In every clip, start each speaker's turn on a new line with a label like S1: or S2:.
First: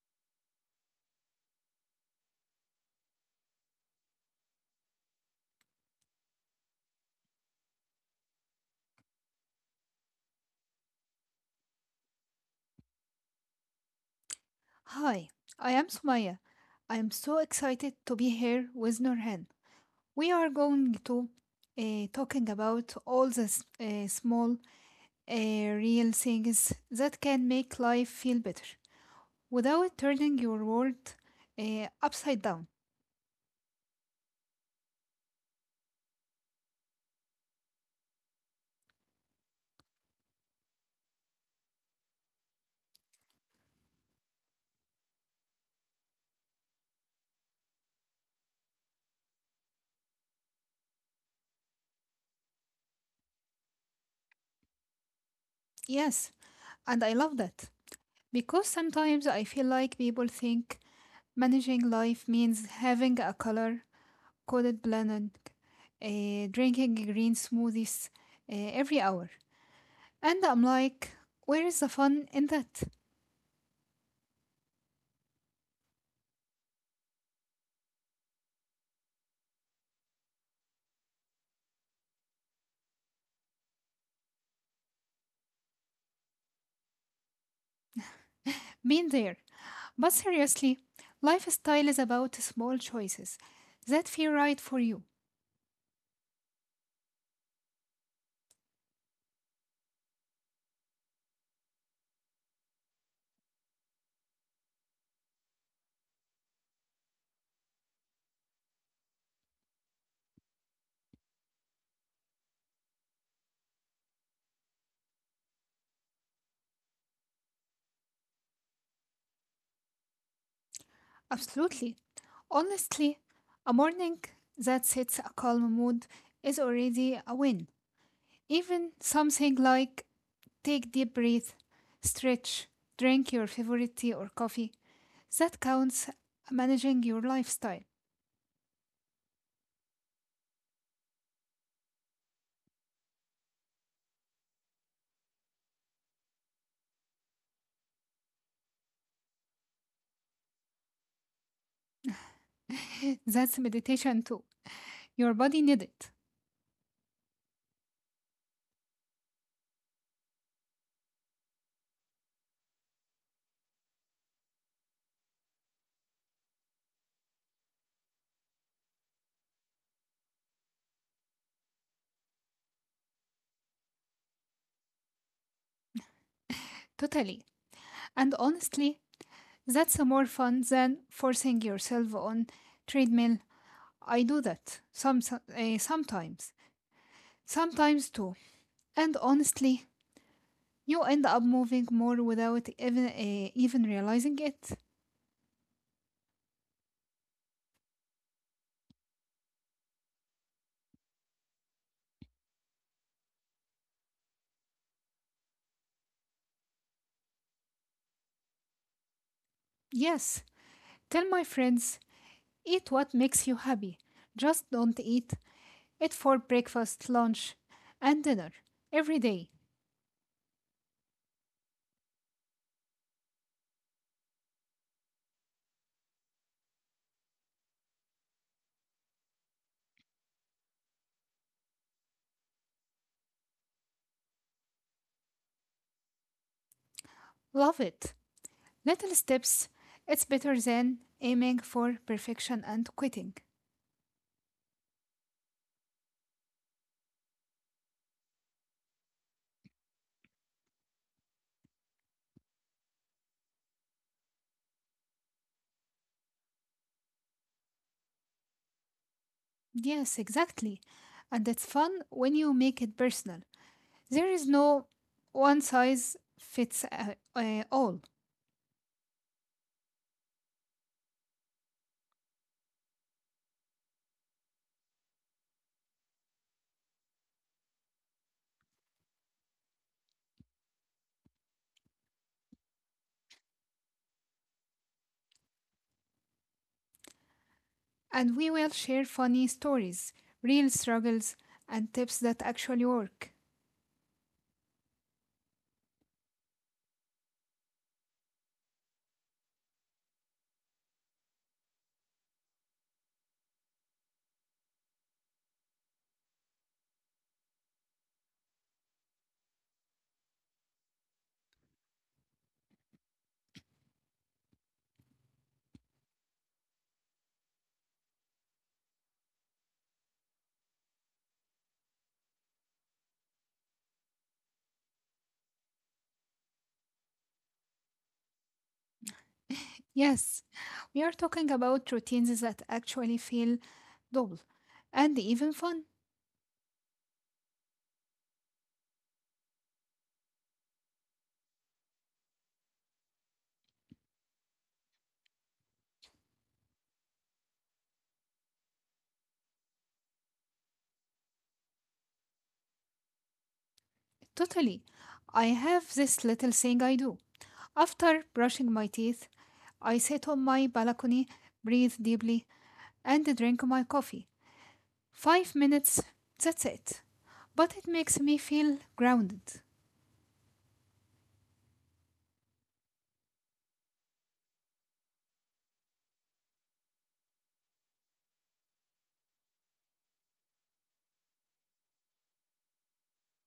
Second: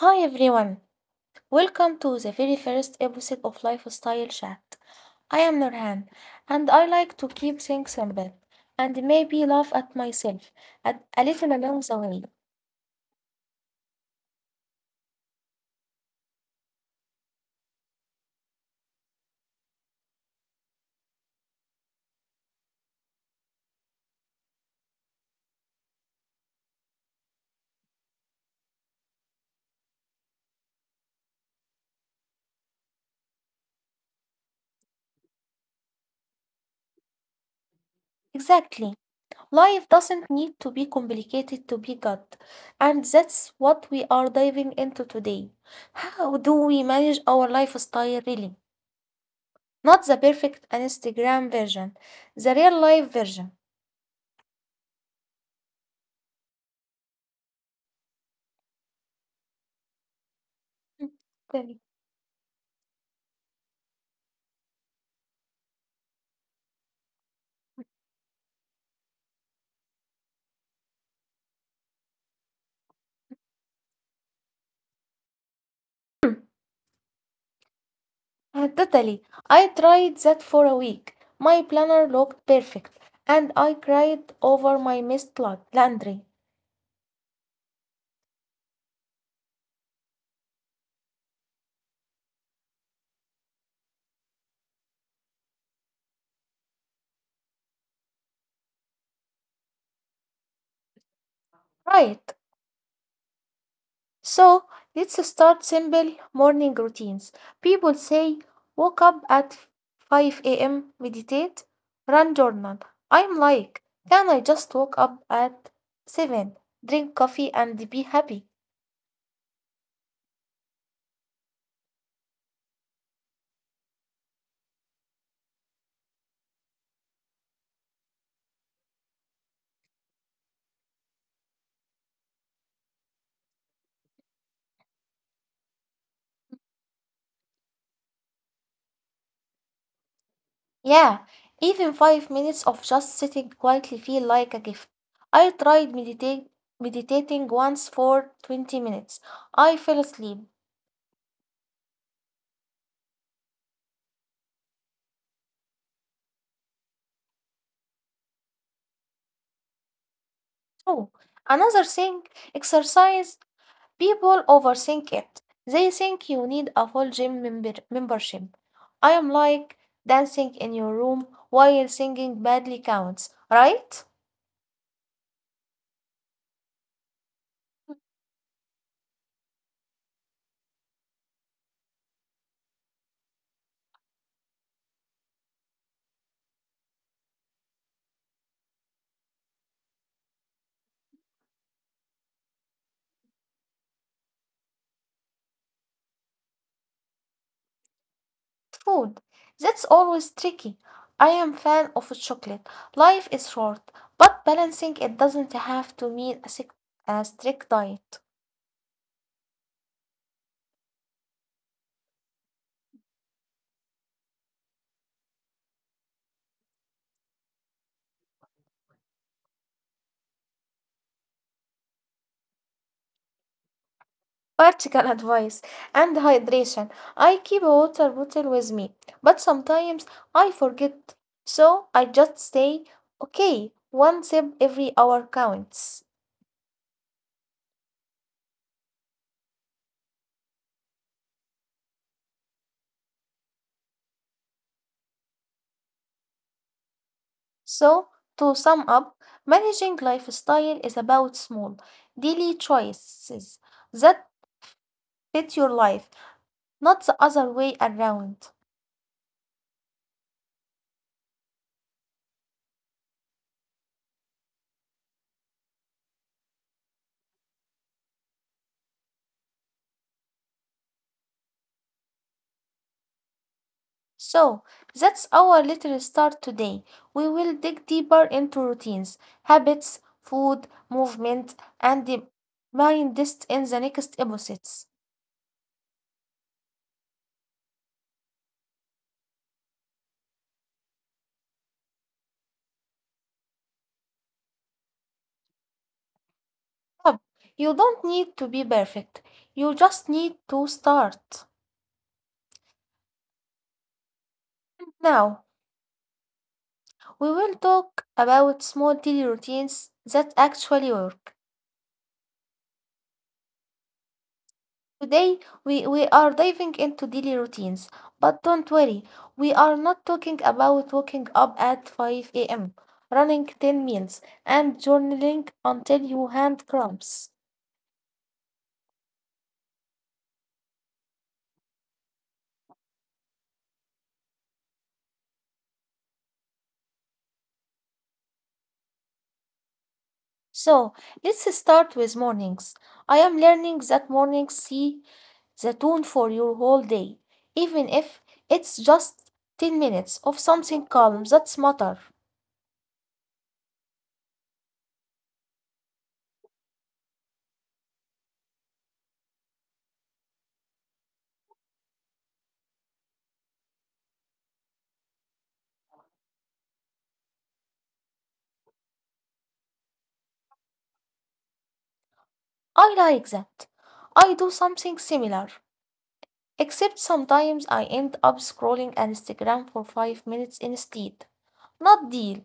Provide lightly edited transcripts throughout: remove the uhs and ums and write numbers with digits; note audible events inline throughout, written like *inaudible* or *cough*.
S1: Hi everyone, welcome to the very first episode of Lifestyle Chat. I am Nurhan and I like to keep things simple and maybe laugh at myself at a little along the way.
S2: Hi, I am Sumaya. I am so excited to be here with Nurhan. We are going to talking about all the small, real things that can make life feel better without turning your world upside down.
S1: Exactly, life doesn't need to be complicated to be good, and that's what we are diving into today. How do we manage our lifestyle really? Not the perfect Instagram version, the real life version.
S2: Yes, and I love that because sometimes I feel like people think managing
S1: Mm,
S2: life
S1: tell
S2: means
S1: me.
S2: having a color coded planet, drinking green smoothies every hour. And I'm like, where is the fun in that?
S1: Totally. I tried that for a week. My planner looked perfect, and I cried over my missed laundry.
S2: Been there. But seriously, lifestyle is about small choices that feel right for you.
S1: Right. So let's start simple morning routines. People say wake up at 5 a.m., meditate, run journal. I'm like, can I just wake up at 7, drink coffee, and be happy?
S2: Absolutely. Honestly, a morning that sets a calm mood is already a win. Even something like take deep breath, stretch, drink your favorite tea or coffee, that counts managing your lifestyle.
S1: Yeah, even 5 minutes of just sitting quietly feel like a gift. I tried meditate meditating once for 20 minutes. I fell asleep.
S2: *laughs* That's meditation too. Your body needs it.
S1: Oh, another thing, exercise. People overthink it. They think you need a full gym membership. I am like dancing in your room while singing badly counts, right?
S2: Totally. And honestly, that's a more fun than forcing yourself on treadmill. I do that sometimes, sometimes too. And honestly, you end up moving more without even realizing it.
S1: Food. That's always tricky. I am fan of chocolate. Life is short, but balancing it doesn't have to mean a strict diet.
S2: Yes, tell my friends, eat what makes you happy. Just don't eat it for breakfast, lunch, and dinner every day.
S1: Practical *laughs* advice and hydration. I keep a water bottle with me, but sometimes I forget. So I just say, okay, one sip every hour counts.
S2: Love it. Little steps. It's better than aiming for perfection and quitting.
S1: So, to sum up, managing lifestyle is about small, daily choices that fit your life, not the other way around.
S2: Yes, exactly. And it's fun when you make it personal. There is no one size fits all.
S1: So, that's our little start today. We will dig deeper into routines, habits, food, movement, and the mind list in the next episodes.
S2: And we will share funny stories, real struggles, and tips that actually work.
S1: But you don't need to be perfect, you just need to start. Now, we will talk about small daily routines that actually work. Today, we are diving into daily routines. But don't worry, we are not talking about waking up at 5 a.m., running 10 miles, and journaling until your hand cramps.
S2: *laughs* Yes, we are talking about routines that actually feel double and even fun.
S1: So, let's start with mornings. I am learning that mornings see the tone for your whole day, even if it's just 10 minutes of something calm that's matter.
S2: Totally. I have this little thing I do. After brushing my teeth, I sit on my balcony, breathe deeply, and drink my coffee. 5 minutes, that's it. But it makes me feel grounded.
S1: I like that. I do something similar. Except sometimes I end up scrolling Instagram for 5 minutes instead. Not deal.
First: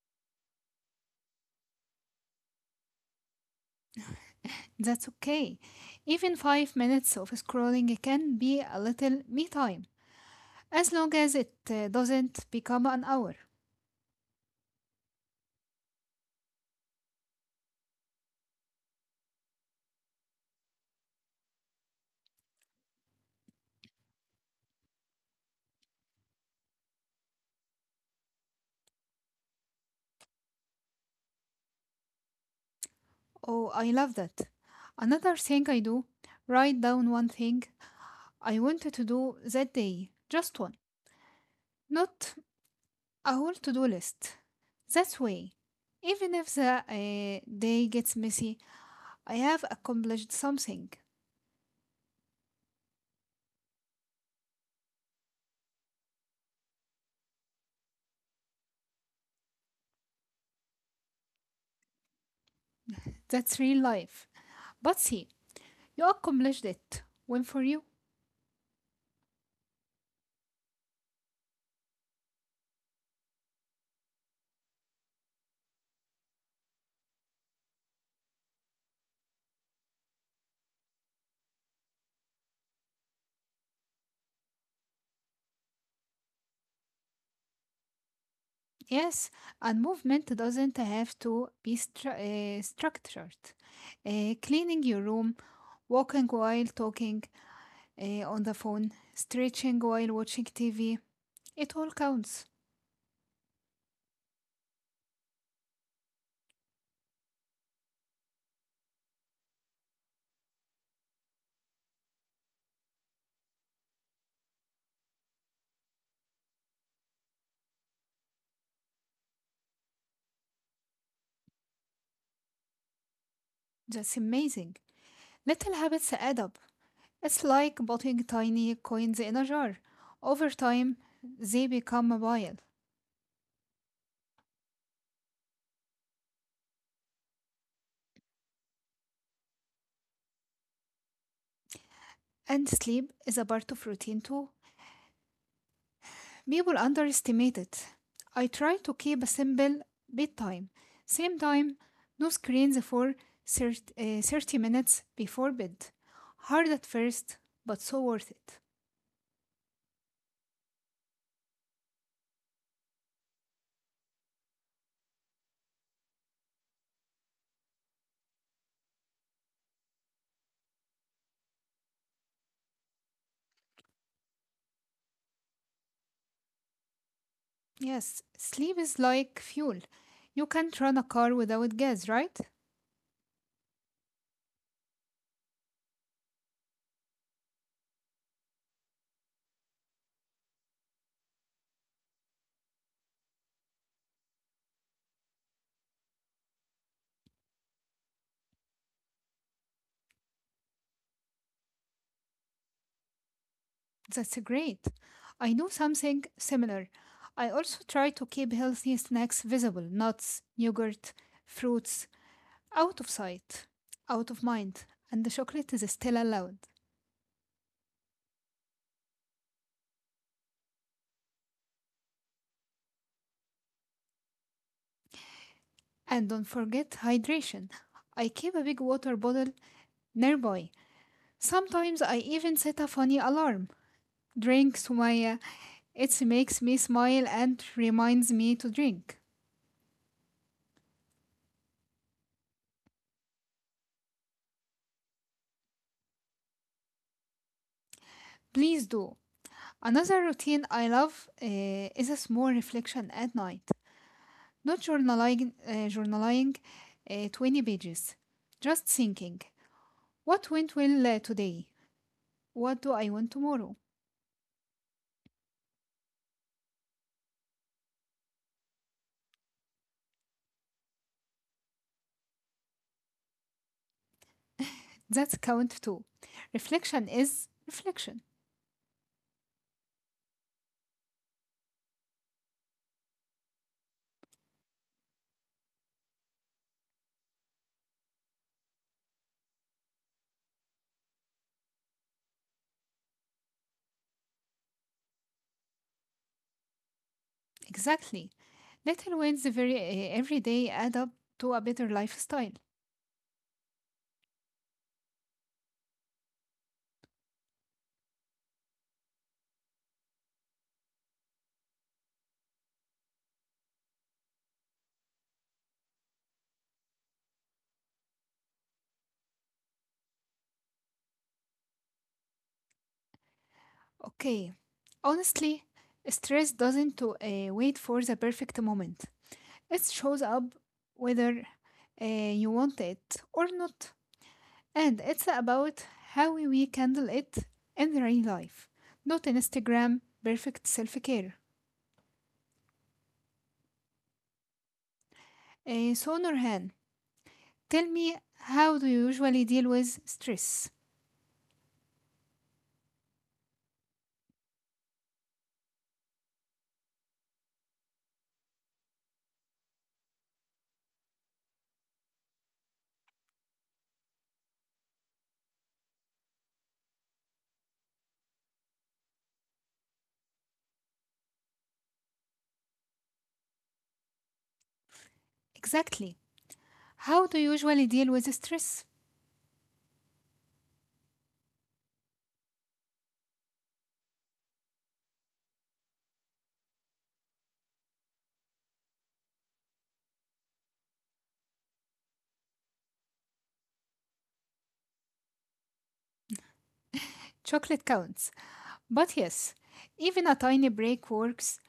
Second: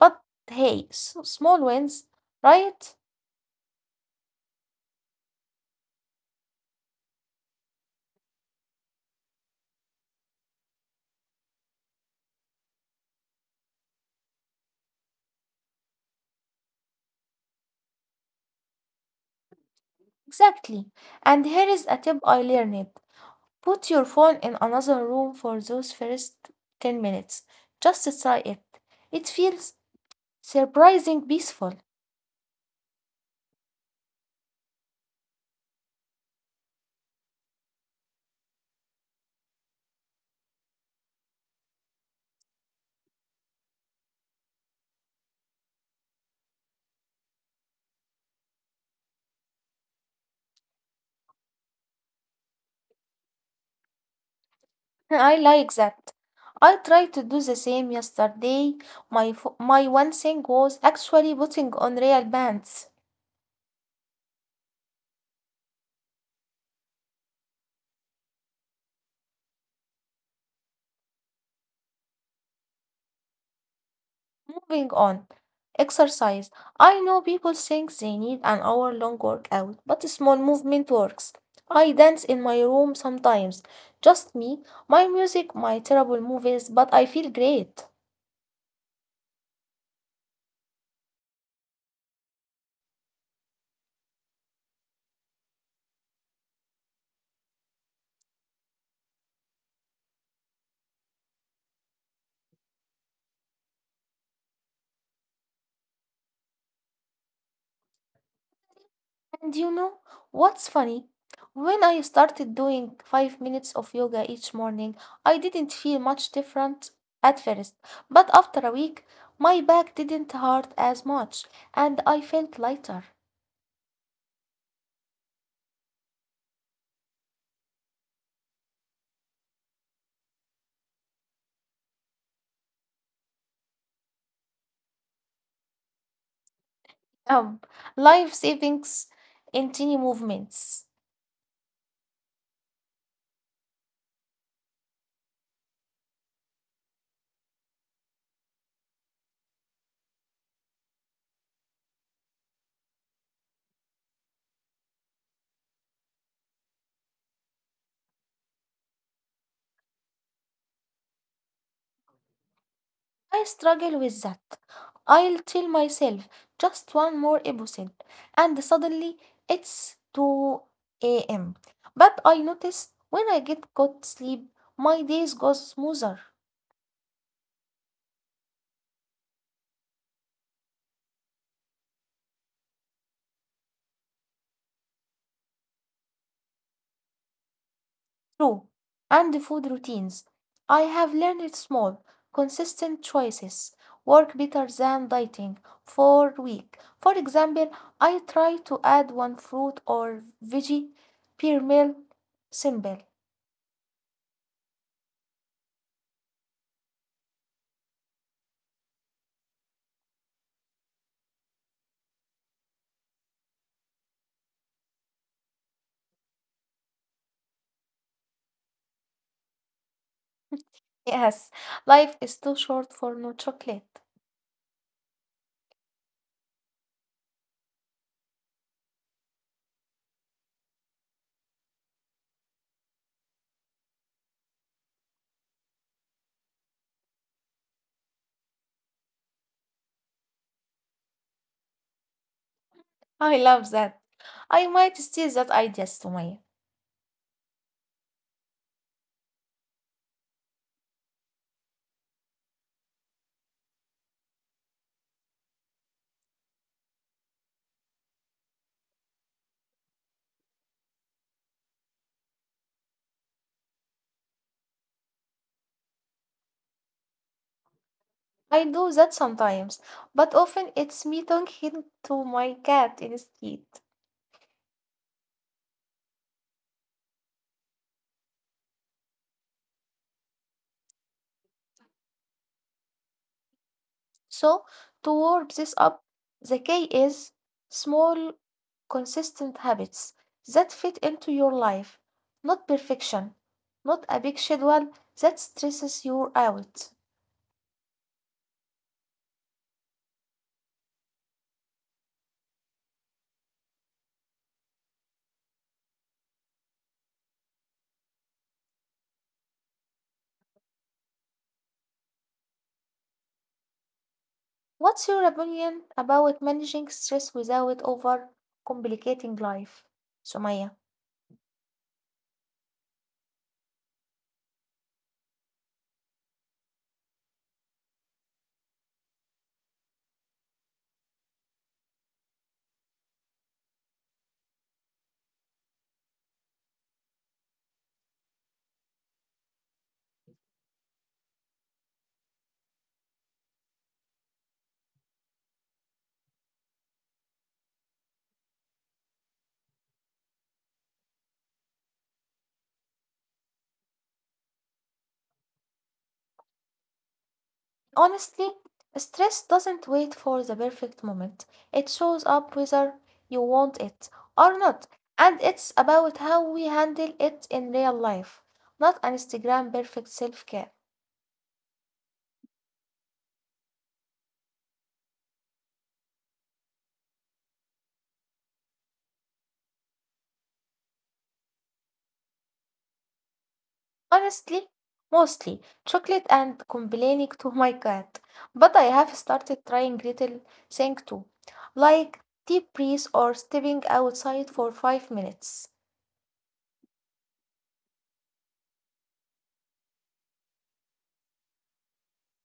S1: But hey, small wins, right?
S2: That's okay. Even 5 minutes of scrolling can be a little me time, as long as it doesn't become an hour.
S1: Exactly. And here is a tip I learned. Put your phone in another room for those first 10 minutes. Just try it. It feels surprising peaceful.
S2: Oh, I love that. Another thing I do write down one thing I wanted to do that day, just one, not a whole to do list. That way, even if the day gets messy, I have accomplished something.
S1: *laughs* I like that. I tried to do the same yesterday. My one thing was actually putting on real bands.
S2: That's real life. But see, you accomplished it. Win for you.
S1: Moving on, exercise. I know people think they need an hour long workout, but small movement works. I dance in my room sometimes. Just me, my music, my terrible movies, but I feel great.
S2: Yes, and movement doesn't have to be structured. Cleaning your room, walking while talking on the phone, stretching while watching TV, it all counts.
S1: And you know what's funny? When I started doing 5 minutes of yoga each morning, I didn't feel much different at first. But after a week, my back didn't hurt as much, and I felt lighter.
S2: That's amazing. Little habits add up. It's like putting tiny coins in a jar. Over time, they become a pile.
S1: Um, life savings in tiny movements.
S2: And sleep is a part of routine too. People underestimate it. I try to keep a simple bedtime. Same time, no screens for 30 minutes before bed. Hard at first, but so worth it.
S1: I struggle with that. I'll tell myself just one more episode, and suddenly it's 2 a.m. But I notice when I get good sleep, my days go smoother.
S2: Yes, sleep is like fuel. You can't run a car without gas, right?
S1: True. And food routines. I have learned small, consistent choices work better than dieting for week. For example, I try to add one fruit or veggie per meal. Simple. *laughs*
S2: That's great. I do something similar. I also try to keep healthy snacks visible nuts, yogurt, fruits, out of sight, out of mind, and the chocolate is still allowed.
S1: Yes, life is too short for no chocolate.
S2: And don't forget hydration. I keep a big water bottle nearby. Sometimes I even set a funny alarm. Drink, Sumaya. It makes me smile and reminds me to drink.
S1: I love that. I might steal that idea tomorrow.
S2: Please do. Another routine I love is a small reflection at night. Not journaling 20 pages. Just thinking. What went well today? What do I want tomorrow?
S1: I do that sometimes, but often it's me talking to my cat instead.
S2: That's count two. Reflection is reflection.
S1: So, to warm this up, the key is small, consistent habits that fit into your life, not perfection, not a big schedule that stresses you out.
S2: Exactly. Little wins every day add up to a better lifestyle.
S1: What's your opinion about managing stress without overcomplicating life, Sumaya?
S2: Okay, honestly, stress doesn't wait for the perfect moment. It shows up whether you want it or not. And it's about how we handle it in real life, not in Instagram perfect self care. So, Nurhan, tell me how do you usually deal with stress?
S1: Honestly, stress doesn't wait for the perfect moment. It shows up whether you want it or not. And it's about how we handle it in real life, not an Instagram perfect self care.
S2: Exactly. How do you usually deal with stress?
S1: Honestly, mostly chocolate and complaining to my cat. But I have started trying little things too, like deep breath or stepping outside for 5 minutes.
S2: Chocolate counts. But yes, even a tiny break works.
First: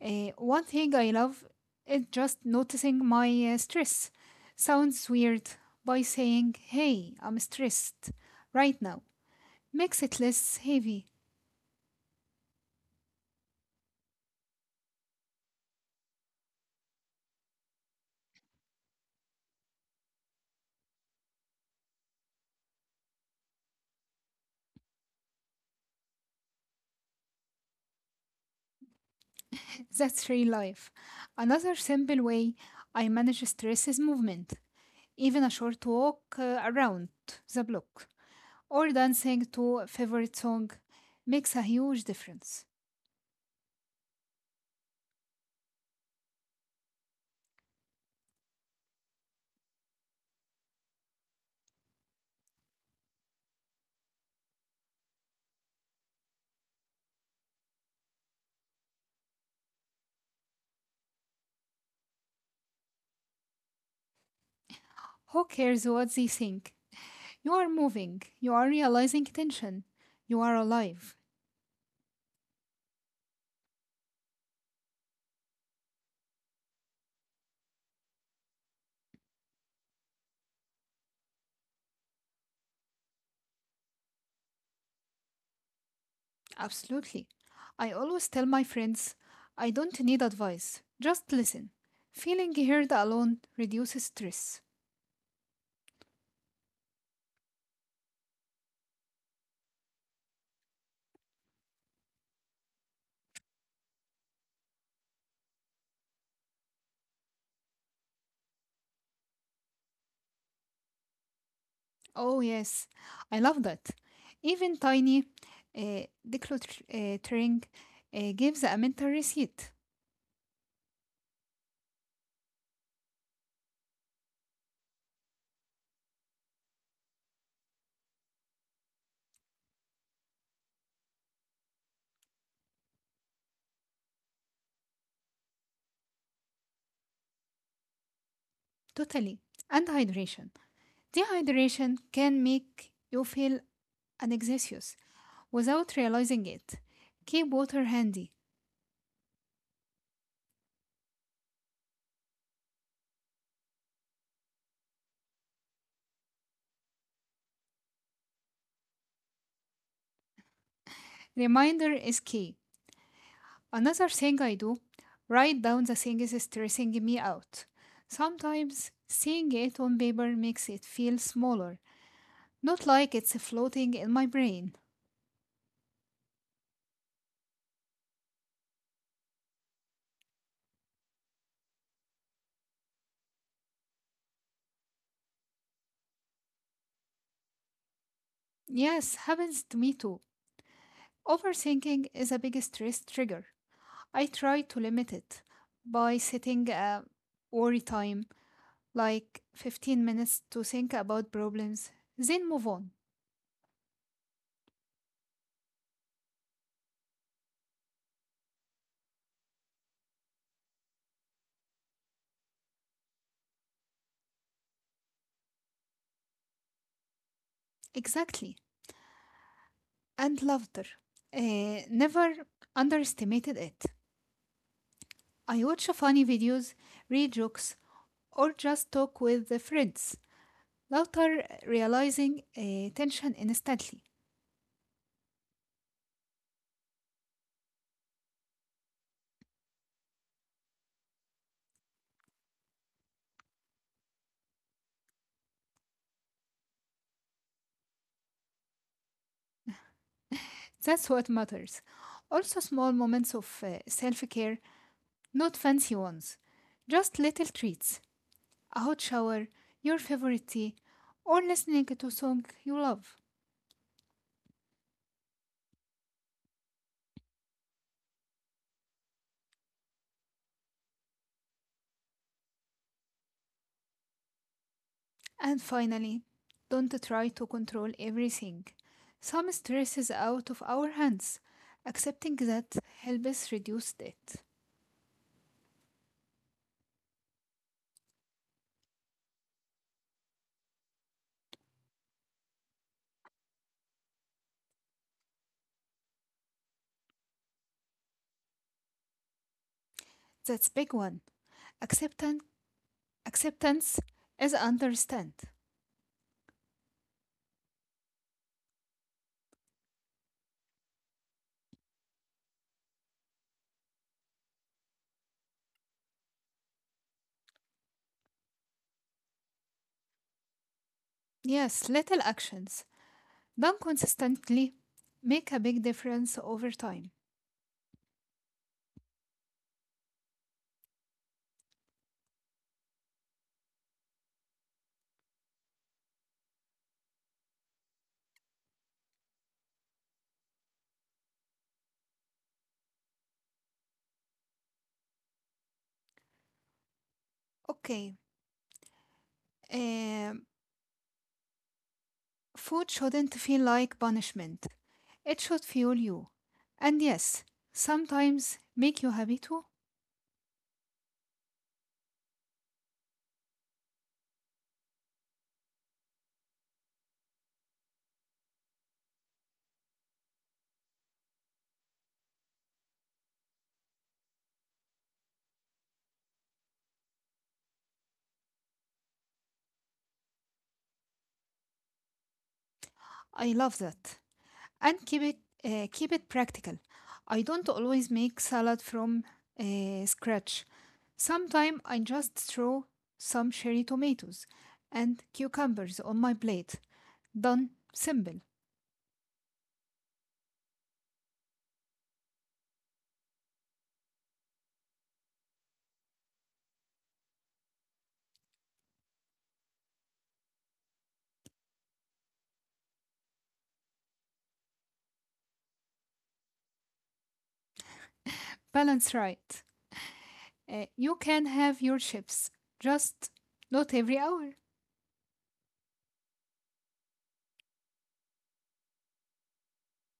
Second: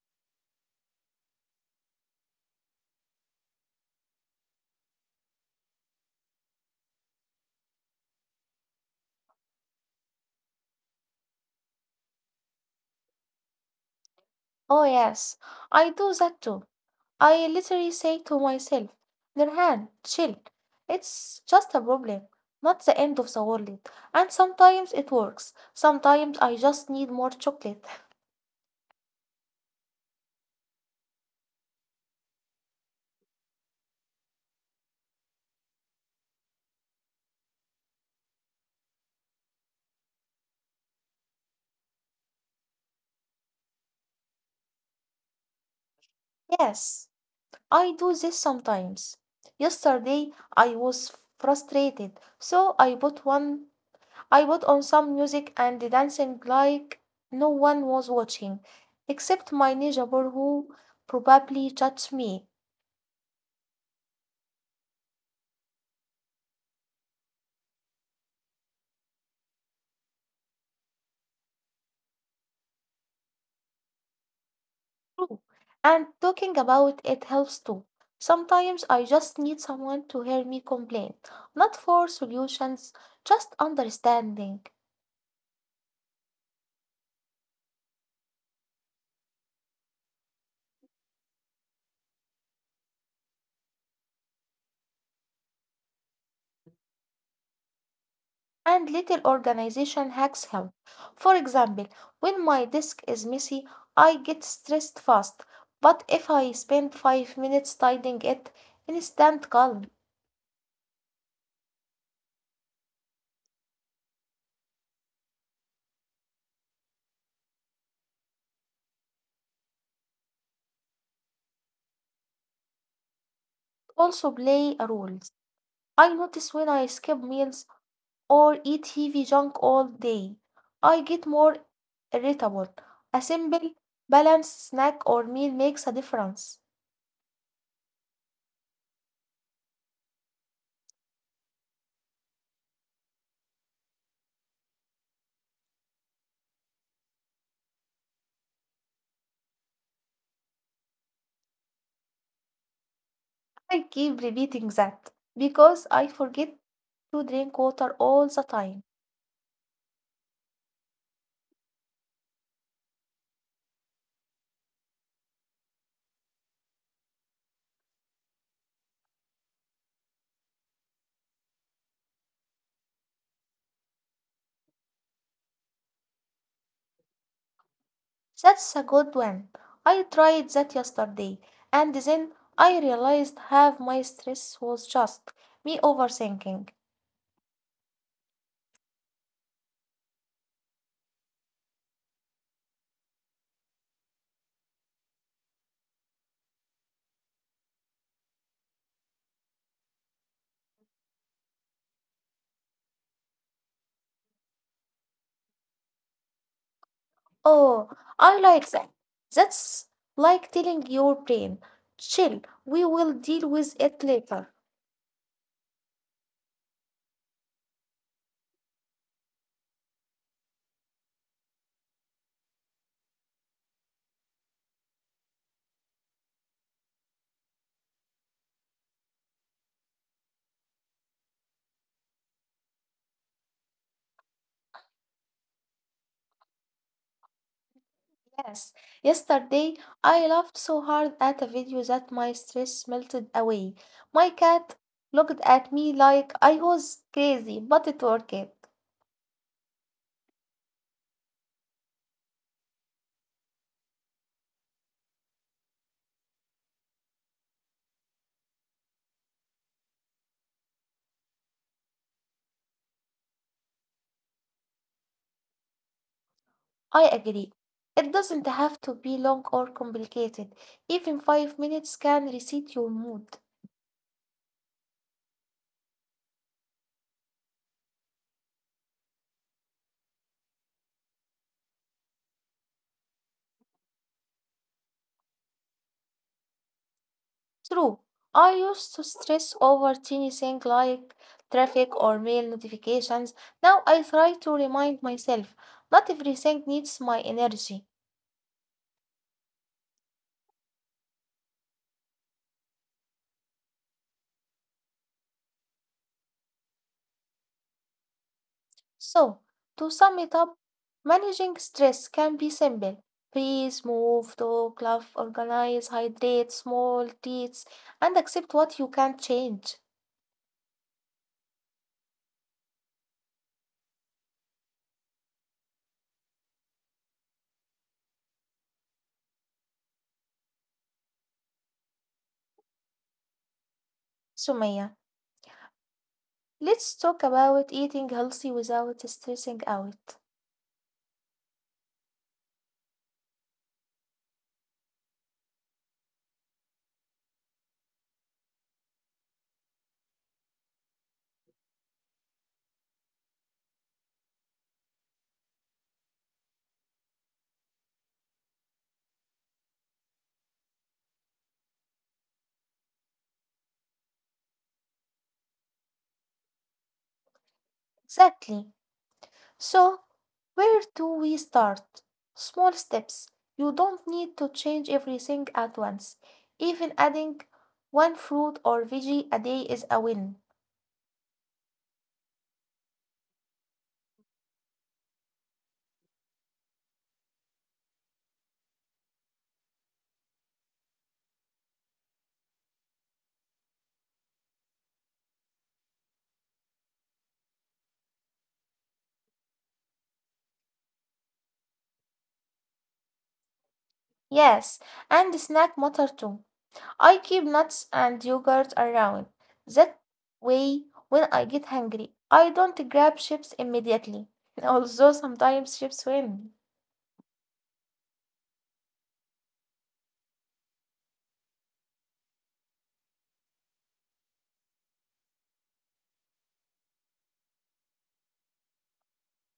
S2: One thing I love is just noticing my stress. Sounds weird by saying, hey, I'm stressed right now. Makes it less heavy.
S1: Oh, yes, I do that too. I literally say to myself, Nurhan, chill. It's just a problem, not the end of the world. And sometimes it works. Sometimes I just need more chocolate. *laughs*
S2: *laughs* That's real life. Another simple way I manage stress is movement, even a short walk around the block or dancing to a favorite song makes a huge difference.
S1: Yes, I do this sometimes. Yesterday I was frustrated, so I put one I put on some music and dancing like no one was watching, except my neighbor who probably judged me.
S2: Who cares what they think? You are moving, you are realizing tension, you are alive.
S1: True. And talking about it helps too. Sometimes I just need someone to hear me complain, not for solutions, just understanding.
S2: Absolutely. I always tell my friends I don't need advice, just listen. Feeling heard alone reduces stress.
S1: And little organization hacks help. For example, when my desk is messy, I get stressed fast. But if I spend 5 minutes tidying it, instant calm.
S2: Oh, yes, I love that. Even tiny uh, decluttering gives a mental reset.
S1: Also play a roles. I notice when I skip meals or eat heavy junk all day. I get more irritable. A simple, balanced snack or meal makes a difference.
S2: Totally. And hydration. Dehydration can make you feel anxious without realizing it. Keep water handy.
S1: I keep repeating that because I forget to drink water all the time.
S2: Reminder is key. Another thing I do, write down the things stressing me out. Sometimes seeing it on paper makes it feel smaller, not like it's floating in my brain.
S1: That's a good one. I tried that yesterday and then I realized half my stress was just me overthinking.
S2: Yes, happens to me too. Overthinking is a big stress trigger. I try to limit it by setting a worry time, like 15 minutes to think about problems, then move on.
S1: Oh, I like that. That's like telling your brain, chill, we will deal with it later.
S2: Exactly. And laughter. Never underestimated it. I watch funny videos, read jokes, or just talk with the friends. Laughter realizing tension instantly.
S1: Yes, yesterday I laughed so hard at a video that my stress melted away. My cat looked at me like I was crazy, but it worked.
S2: That's what matters. Also, small moments of self care, not fancy ones. Just little treats, a hot shower, your favorite tea, or listening to a song you love.
S1: I agree. It doesn't have to be long or complicated. Even 5 minutes can reset your mood.
S2: And finally, don't try to control everything. Some stress is out of our hands. Accepting that helps reduce it.
S1: True, I used to stress over tiny things like traffic or mail notifications. Now I try to remind myself not everything needs my energy.
S2: That's big one. Acceptance, acceptance is understand.
S1: So, to sum it up, managing stress can be simple. Breathe, move, talk, laugh, organize, hydrate, small treats, and accept what you can't change.
S2: Yes, little actions done consistently make a big difference over time.
S1: Sumaya, let's talk about eating healthy without stressing out.
S2: Okay, um, food shouldn't feel like punishment. It should fuel you. And yes, sometimes make you happy too.
S1: Exactly. So, where do we start? Small steps. You don't need to change everything at once. Even adding one fruit or veggie a day is a win.
S2: I love that. And keep it practical. I don't always make salad from scratch. Sometimes I just throw some cherry tomatoes and cucumbers on my plate. Done. Simple.
S1: Yes, and snack matter too. I keep nuts and yogurt around. That way, when I get hungry, I don't grab chips immediately. *laughs* Although sometimes chips win.
S2: Balance right. You can have your chips, just not every hour.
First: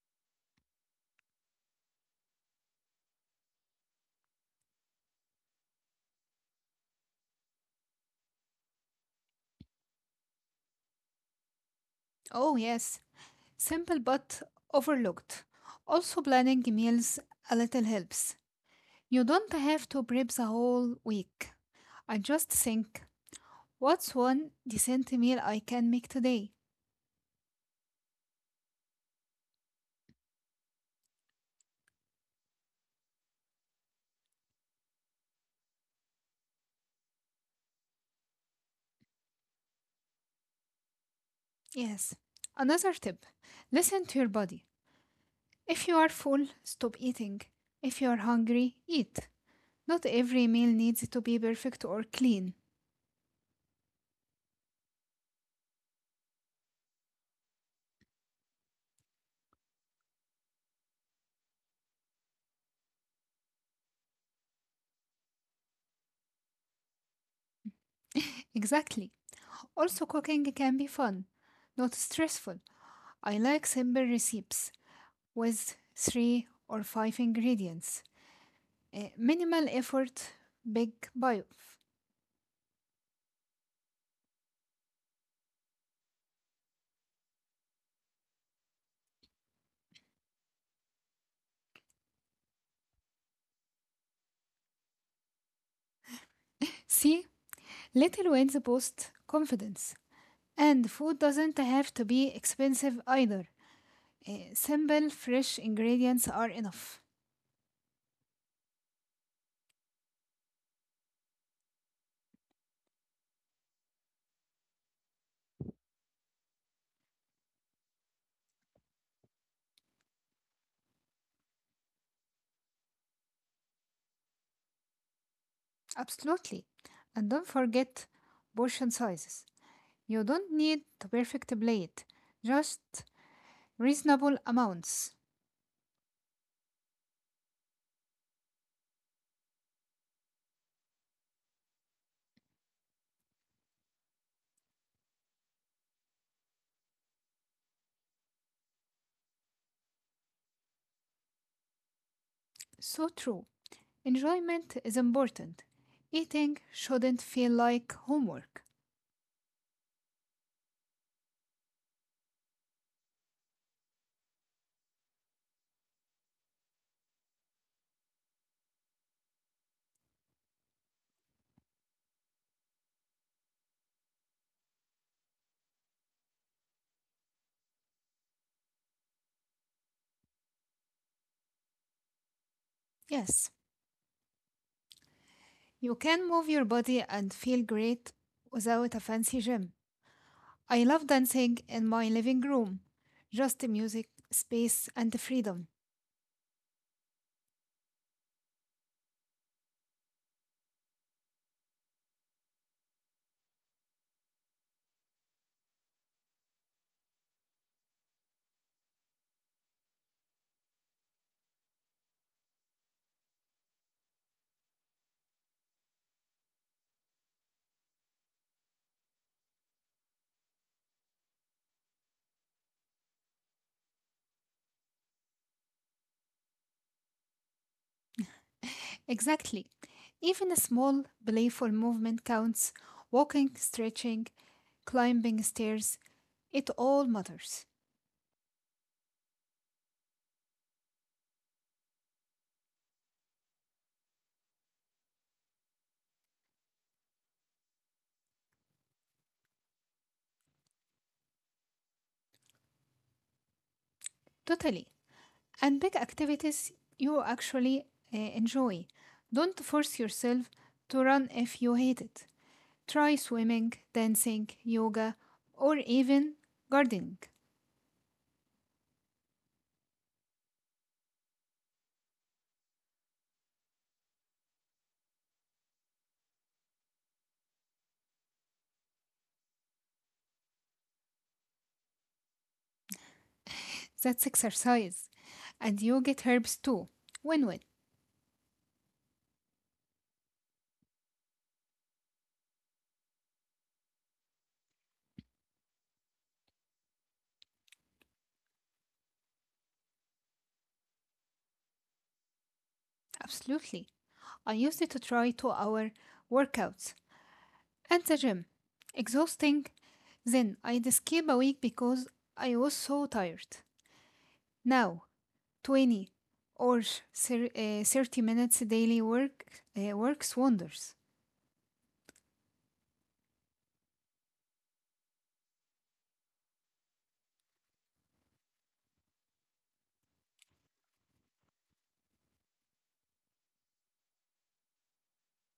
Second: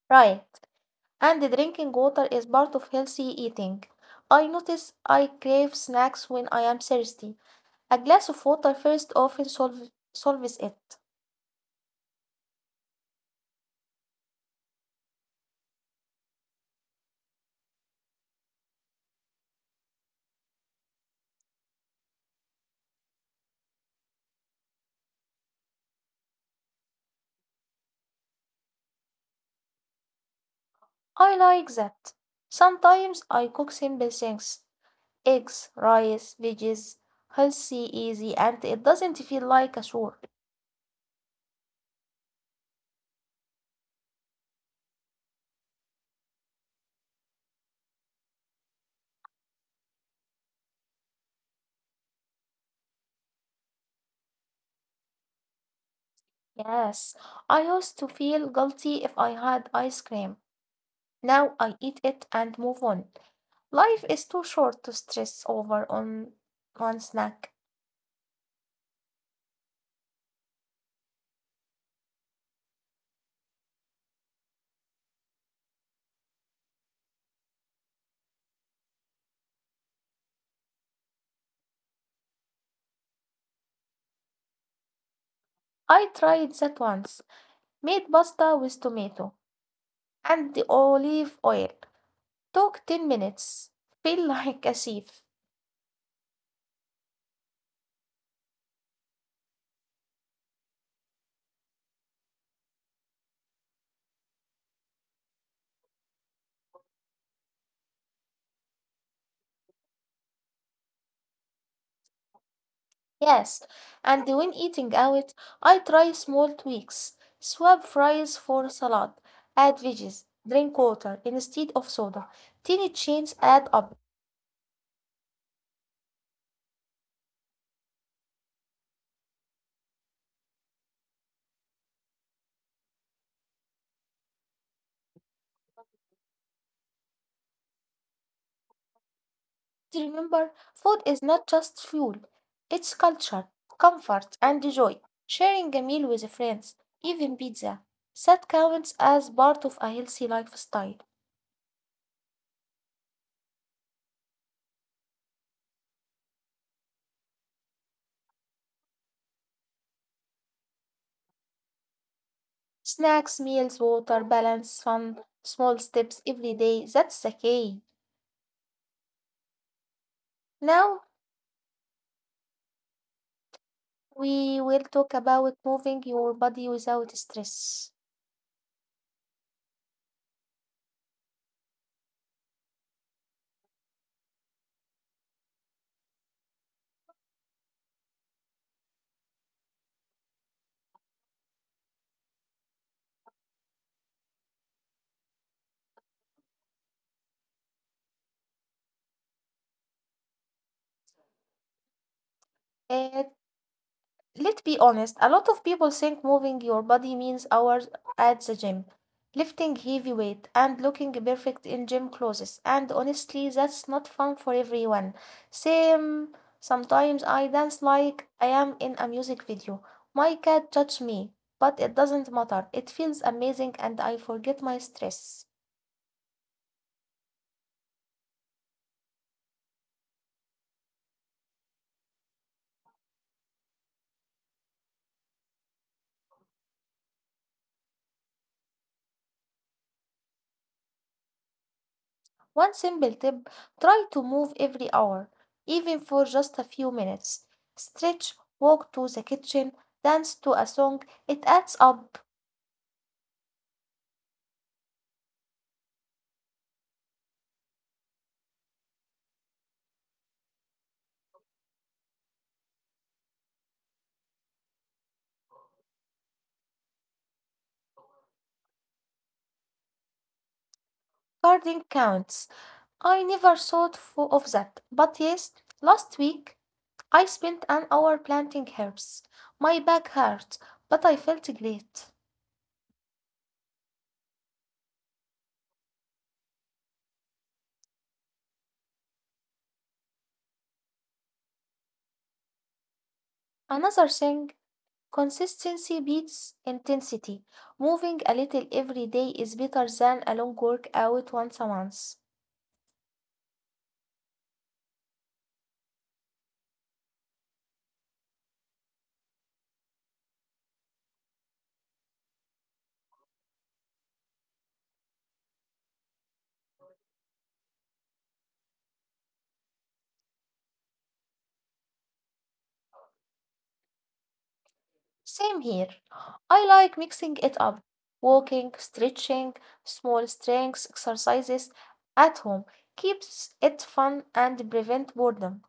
S1: Right, and drinking water is part of healthy eating. I notice I crave snacks when I am thirsty. A glass of water first often solves it.
S2: Oh, yes. Simple but overlooked. Also, planning meals a little helps. You don't have to prep the whole week. I just think what's one decent meal I can make today?
S1: I like that. Sometimes I cook simple things eggs, rice, veggies, healthy, easy, and it doesn't feel like a chore.
S2: Yes. Another tip listen to your body. If you are full, stop eating. If you are hungry, eat. Not every meal needs to be perfect or clean.
S1: Yes, I used to feel guilty if I had ice cream. Now I eat it and move on. Life is too short to stress over on one snack.
S2: *laughs* Exactly. Also, cooking can be fun, not stressful. I like simple recipes with three or five ingredients. Minimal effort, big payoff.
S1: I tried that once, made pasta with tomato and the olive oil. Took 10 minutes. Feel *laughs* like a chef.
S2: See, little wins boost confidence. And food doesn't have to be expensive either. Simple, fresh ingredients are enough.
S1: Yes, and when eating out, I try small tweaks. Swap fries for salad, add veggies, drink water instead of soda. Tiny changes add up.
S2: Absolutely. And don't forget portion sizes. You don't need the perfect plate, just reasonable amounts.
S1: Remember, food is not just fuel, it's culture, comfort, and joy. Sharing a meal with friends, even pizza, that counts as part of a healthy lifestyle.
S2: So true. Enjoyment is important. Eating shouldn't feel like homework.
S1: Snacks, meals, water, balance, fun, small steps every day, that's the key. Now, we will talk about moving your body without stress.
S2: Yes, you can move your body and feel great without a fancy gym. I love dancing in my living room. Just the music, space, and the freedom.
S1: Uh, let's be honest, a lot of people think moving your body means hours at the gym, lifting heavy weight, and looking perfect in gym clothes. And honestly, that's not fun for everyone. Same, sometimes I dance like I am in a music video. My cat judges me, but it doesn't matter. It feels amazing and I forget my stress.
S2: Exactly. Even a small, playful movement counts. Walking, stretching, climbing stairs, it all matters.
S1: One simple tip, try to move every hour, even for just a few minutes. Stretch, walk to the kitchen, dance to a song. It adds up.
S2: Totally. And big activities you actually enjoy. Don't force yourself to run if you hate it. Try swimming, dancing, yoga, or even gardening.
S1: Gardening counts. I never thought of that. But yes, last week I spent an hour planting herbs. My back hurt, but I felt great.
S2: That's exercise. And you get herbs too. Win win.
S1: Another thing, consistency beats intensity. Moving a little every day is better than a long workout once a month.
S2: Absolutely. I used it to try 2 hour workouts at the gym. Exhausting. Then I'd skip a week because I was so tired. Now, 20 or 30 minutes daily works wonders.
S1: Same here. I like mixing it up, walking, stretching, small strength exercises at home, keeps it fun and prevent boredom.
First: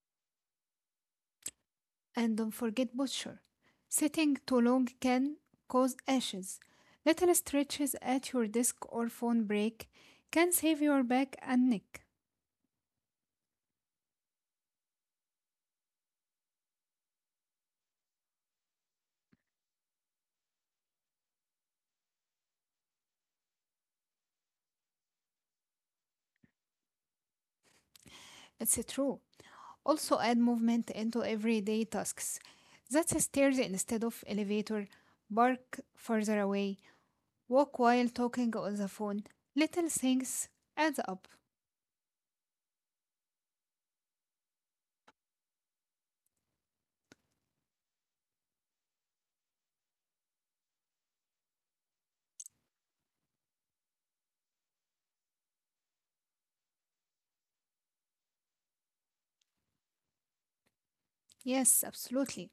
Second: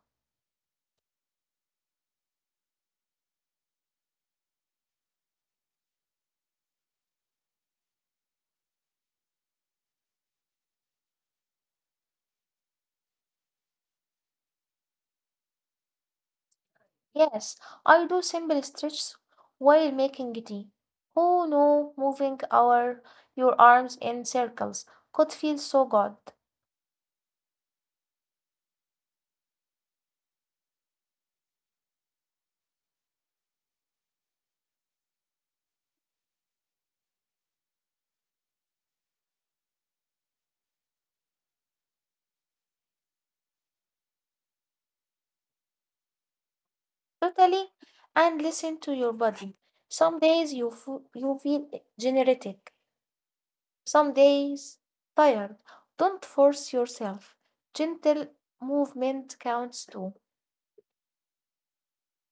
S2: And don't forget posture. Sitting too long can cause ashes. Little stretches at your desk or phone break can save your back and neck.
S1: Yes, I do simple stretches while making tea. Oh no, moving our your arms in circles could feel so good.
S2: It's true. Also, add movement into everyday tasks. That's stairs instead of elevator, bark further away, walk while talking on the phone. Little things add up.
S1: Totally, and listen to your body. Some days you feel energetic, some days tired. Don't force yourself. Gentle movement counts too.
S2: Yes, absolutely.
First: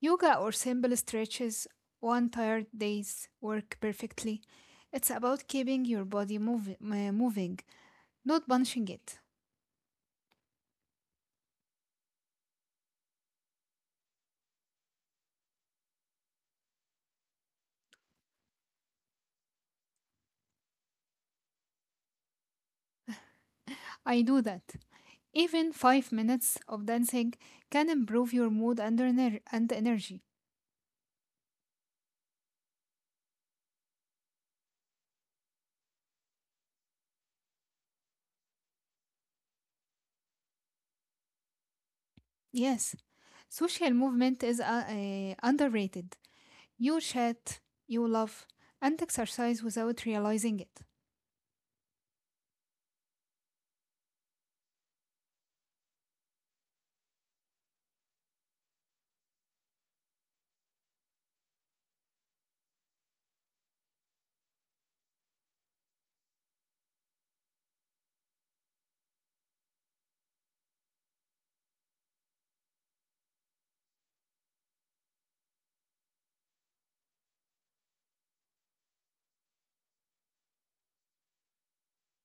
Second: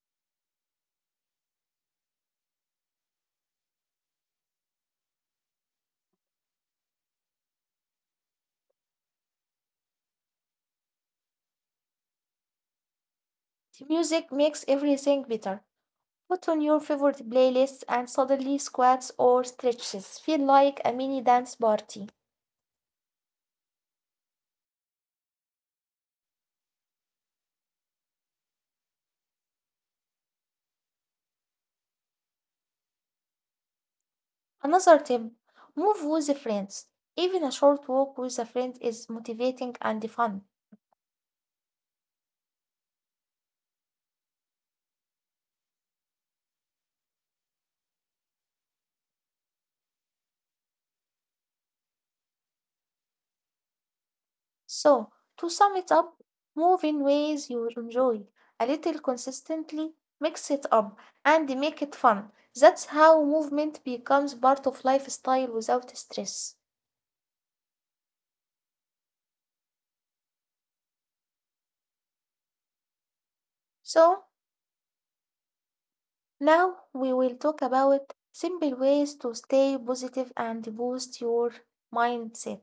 S2: Yoga or simple stretches on tired days work perfectly. It's about keeping your body moving, not punching it.
S1: The music makes everything better. Put on your favorite playlist and suddenly squats or stretches feel like a mini dance party.
S2: I do that. Even 5 minutes of dancing can improve your mood and energy.
S1: Another tip, move with friends. Even a short walk with a friend is motivating and fun.
S2: Yes, social movement is underrated. You chat, you love, and exercise without realizing it.
S1: So, to sum it up, move in ways you enjoy, a little consistently, mix it up, and make it fun. That's how movement becomes part of lifestyle without stress. So, now we will talk about simple ways to stay positive and boost your mindset.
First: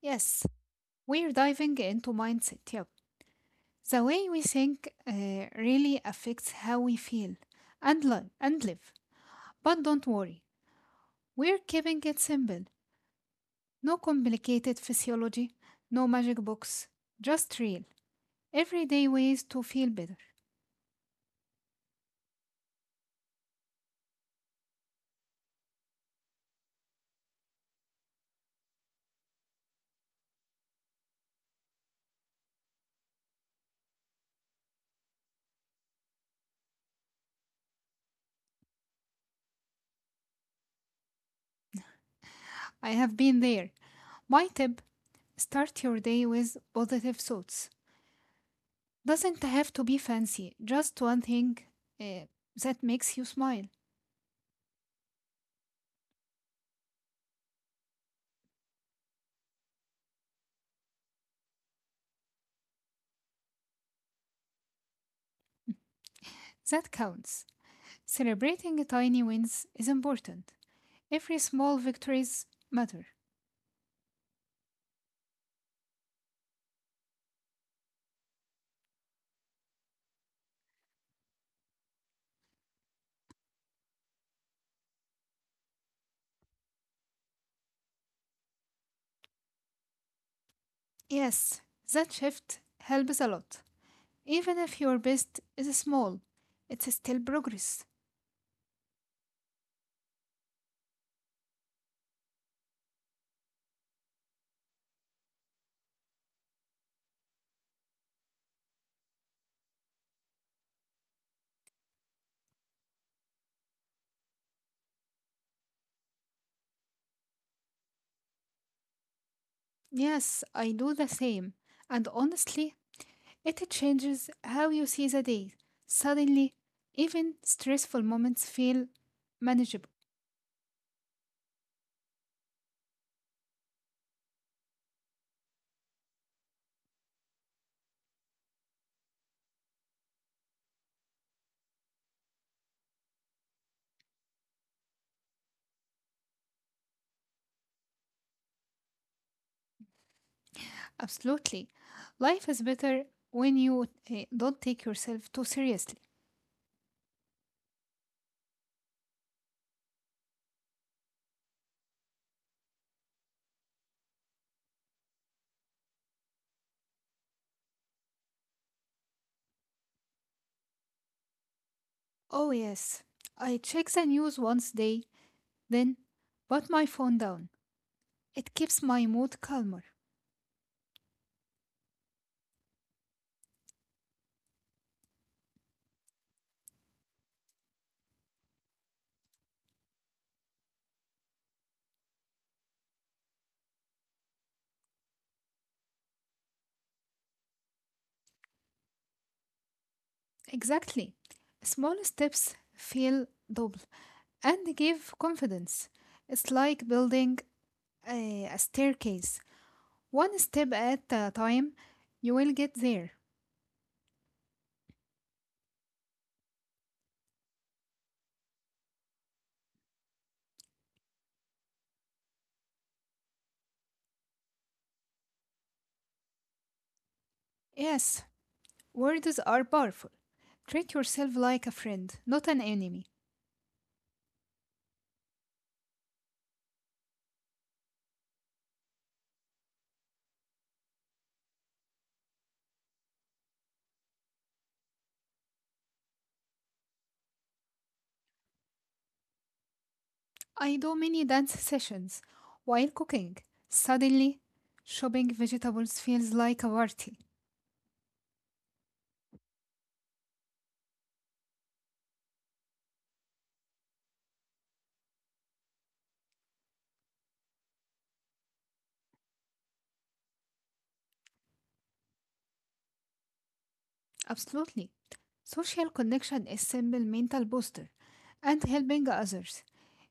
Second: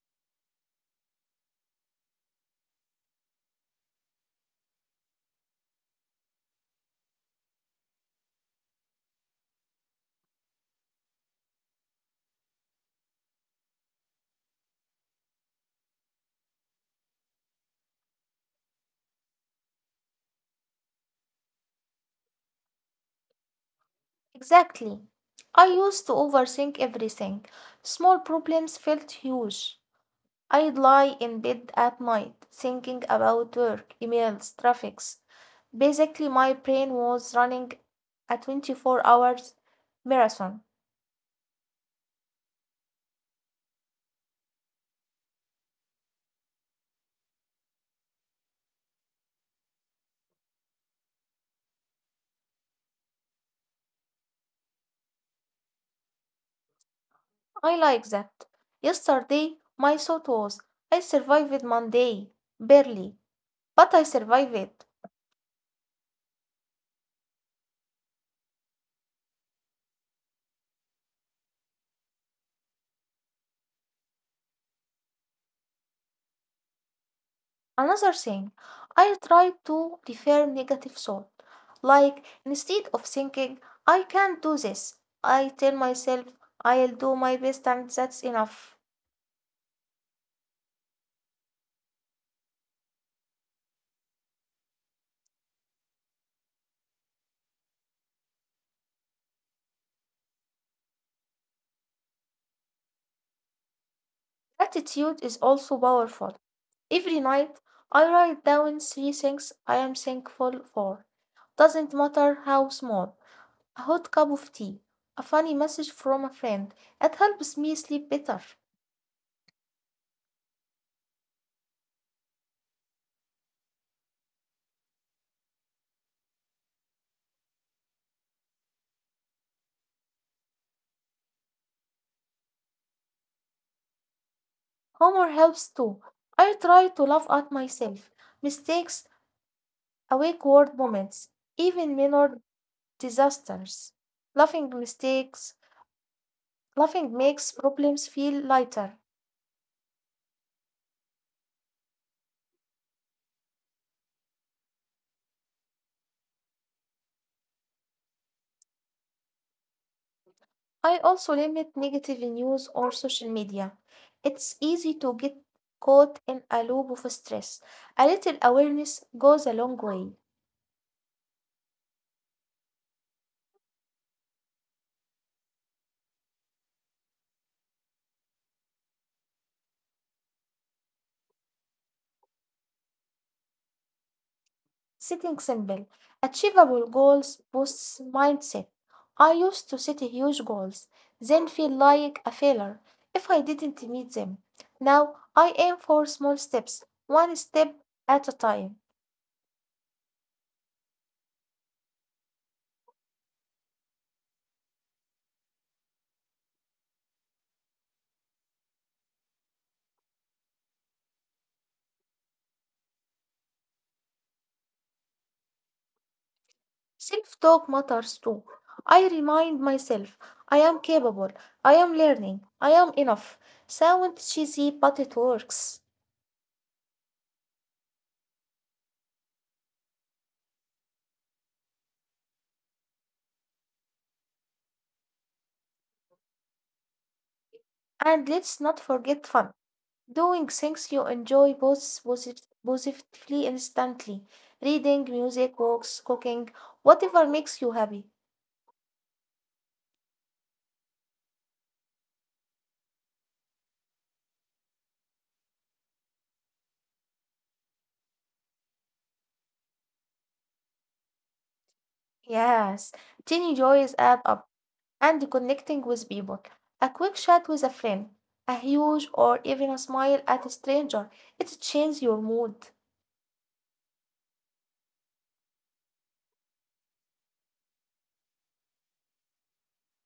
S2: Yes, we're diving into mindset. Yep. The way we think really affects how we feel and live. But don't worry, we're keeping it simple. No complicated physiology, no magic books, just real, everyday ways to feel better.
S1: Exactly. I used to overthink everything. Small problems felt huge. I'd lie in bed at night thinking about work, emails, traffics. Basically, my brain was running a 24 hours marathon.
S2: I have been there. My tip start your day with positive thoughts. Doesn't have to be fancy, just one thing uh, that makes you smile.
S1: I like that. Yesterday, my thought was, I survived Monday, barely, but I survived it.
S2: That counts. Celebrating tiny wins is important. Every small victories matter.
S1: Another thing, I try to refer negative thought. Like, instead of thinking, I can't do this, I tell myself, I'll do my best and that's enough.
S2: Yes, that shift helps a lot. Even if your best is small, it's still progress.
S1: Gratitude is also powerful. Every night, I write down three things I am thankful for. Doesn't matter how small. A hot cup of tea, a funny message from a friend. It helps me sleep better.
S2: Yes, I do the same. And honestly, it changes how you see the day. Suddenly, even stressful moments feel manageable.
S1: Humor helps too. I try to laugh at myself, mistakes, awake word moments, even minor disasters. Laughing mistakes, laughing makes problems feel lighter.
S2: Absolutely. Life is better when you don't take yourself too seriously.
S1: I also limit negative news or social media. It's easy to get caught in a loop of stress. A little awareness goes a long way.
S2: Oh, yes. I check the news once day, then put my phone down. It keeps my mood calmer.
S1: Setting simple, achievable goals boosts mindset. I used to set huge goals, then feel like a failure if I didn't meet them. Now I aim for small steps, one step at a time.
S2: Exactly. Small steps feel double and give confidence. It's like building a staircase. One step at a time, you will get there.
S1: Self talk matters too. I remind myself I am capable, I am learning, I am enough. Sounds cheesy, but it works.
S2: Yes, words are powerful. Treat yourself like a friend, not an enemy.
S1: And let's not forget fun. Doing things you enjoy both positively instantly. Reading, music, walks, cooking, whatever makes you happy.
S2: I do many dance sessions while cooking. Suddenly, chopping vegetables feels like a party.
S1: Yes, tiny joys add up. And connecting with people. A quick chat with a friend, a huge or even a smile at a stranger, it changes your mood.
S2: Absolutely. Social connection is simple mental booster and helping others,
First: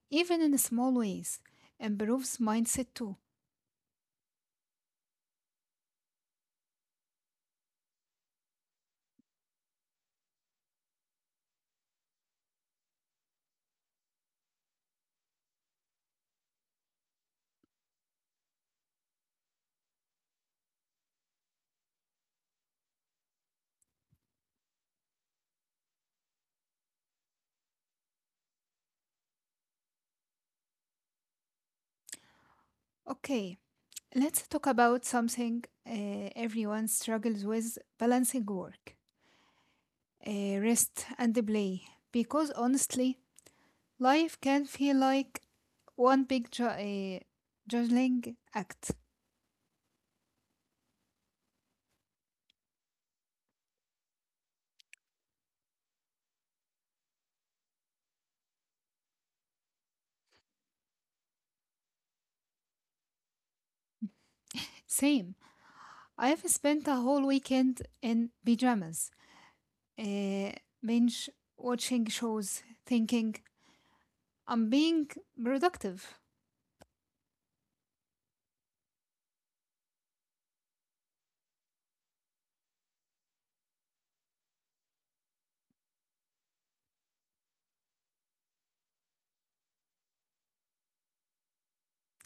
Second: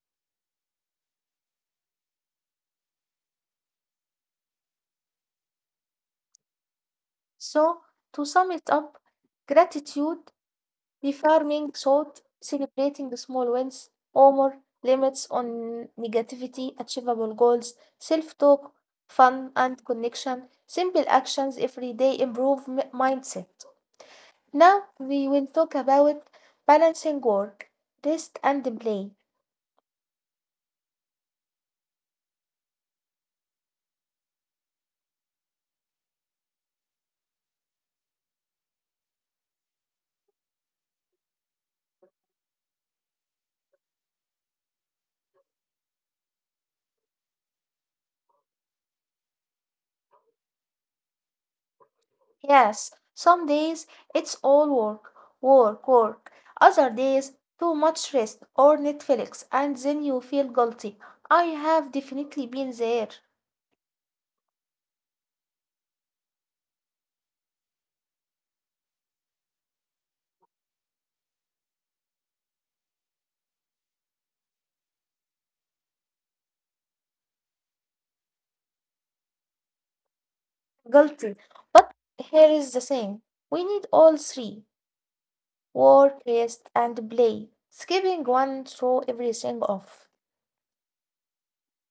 S2: even in small ways, improves mindset too.
S1: So, to sum it up, gratitude, reaffirming thought, celebrating the small wins, humor, limits on negativity, achievable goals, self talk, fun and connection, simple actions, everyday improve mindset. Now, we will talk about balancing work, rest, and play.
S2: Okay, let's talk about something everyone struggles with balancing work, rest, and play. Because honestly, life can feel like one big juggling act.
S1: Yes, some days it's all work, work, work. Other days, too much rest or Netflix, and then you feel guilty. I have definitely been there.
S2: Same. I've spent a whole weekend in pajamas, uh, binge watching shows, thinking I'm being productive.
S1: Guilty. But here is the thing we need all three work, rest, and play. Skipping one throw everything off.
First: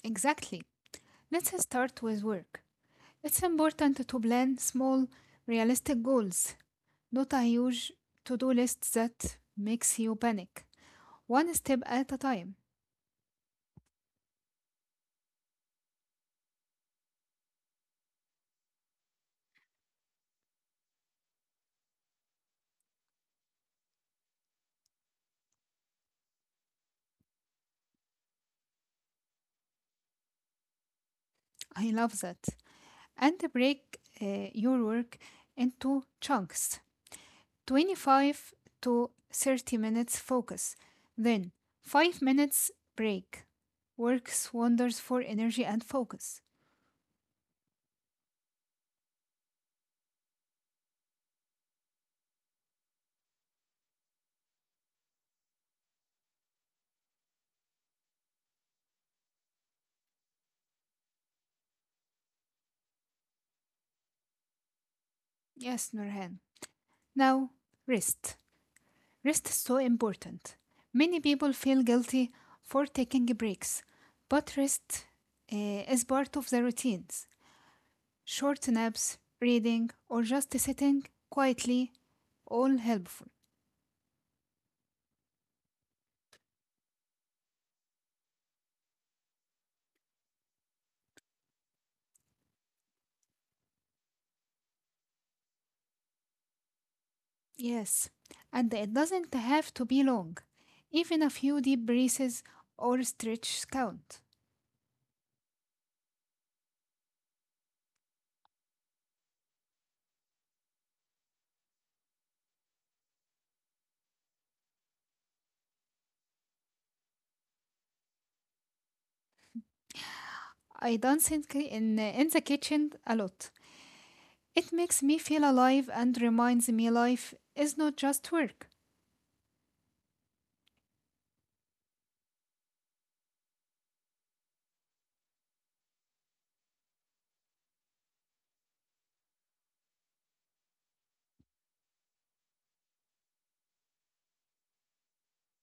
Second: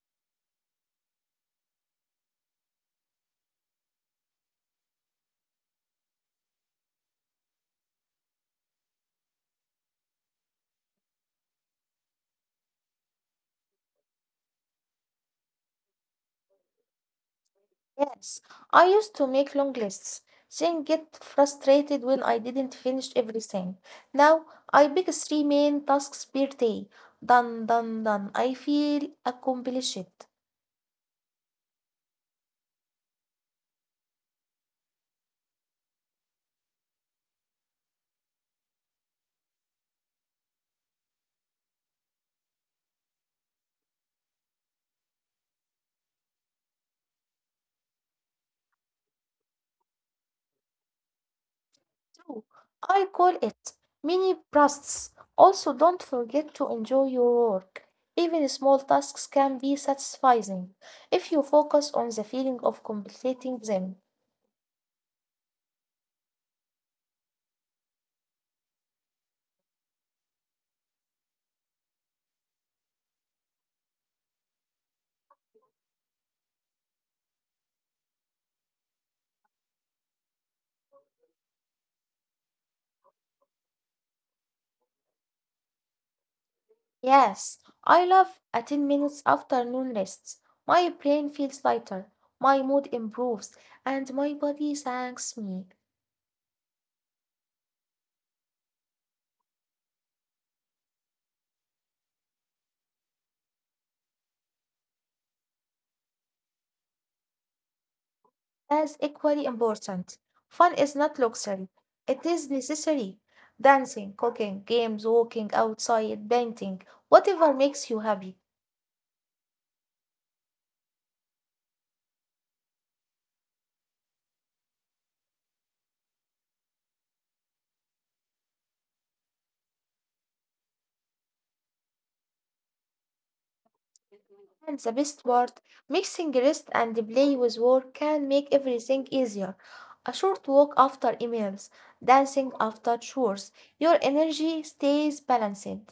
S2: Exactly. Let's start with work. It's important to plan small, realistic goals, not a huge to do list that makes you panic. One step at a time.
S1: Yes, I used to make long lists, then get frustrated when I didn't finish everything. Now I pick three main tasks per day. Done, done, done. I feel accomplished.
S2: I love that. And break your work into chunks. 25 to 30 minutes focus, then 5 minutes break. Works wonders for energy and focus.
S1: True. I call it mini bursts. Also, don't forget to enjoy your work. Even small tasks can be satisfying if you focus on the feeling of completing them.
S2: Yes, Nurhan. Now, rest. Rest is so important. Many people feel guilty for taking breaks, but rest is part of the routines. Short naps, reading, or just sitting quietly all helpful.
S1: Yes, I love a 10 minutes afternoon rest. My brain feels lighter, my mood improves, and my body thanks me.
S2: Yes, and it doesn't have to be long. Even a few deep breaths or stretches count.
S1: That's equally important. Fun is not luxury, it is necessary. Dancing, cooking, games, walking outside, painting, whatever makes you happy.
S2: I dance in the kitchen a lot. It makes me feel alive and reminds me life is not just work.
S1: And the best part, mixing rest and play with work can make everything easier. A short walk after emails, dancing after chores, your energy stays balanced.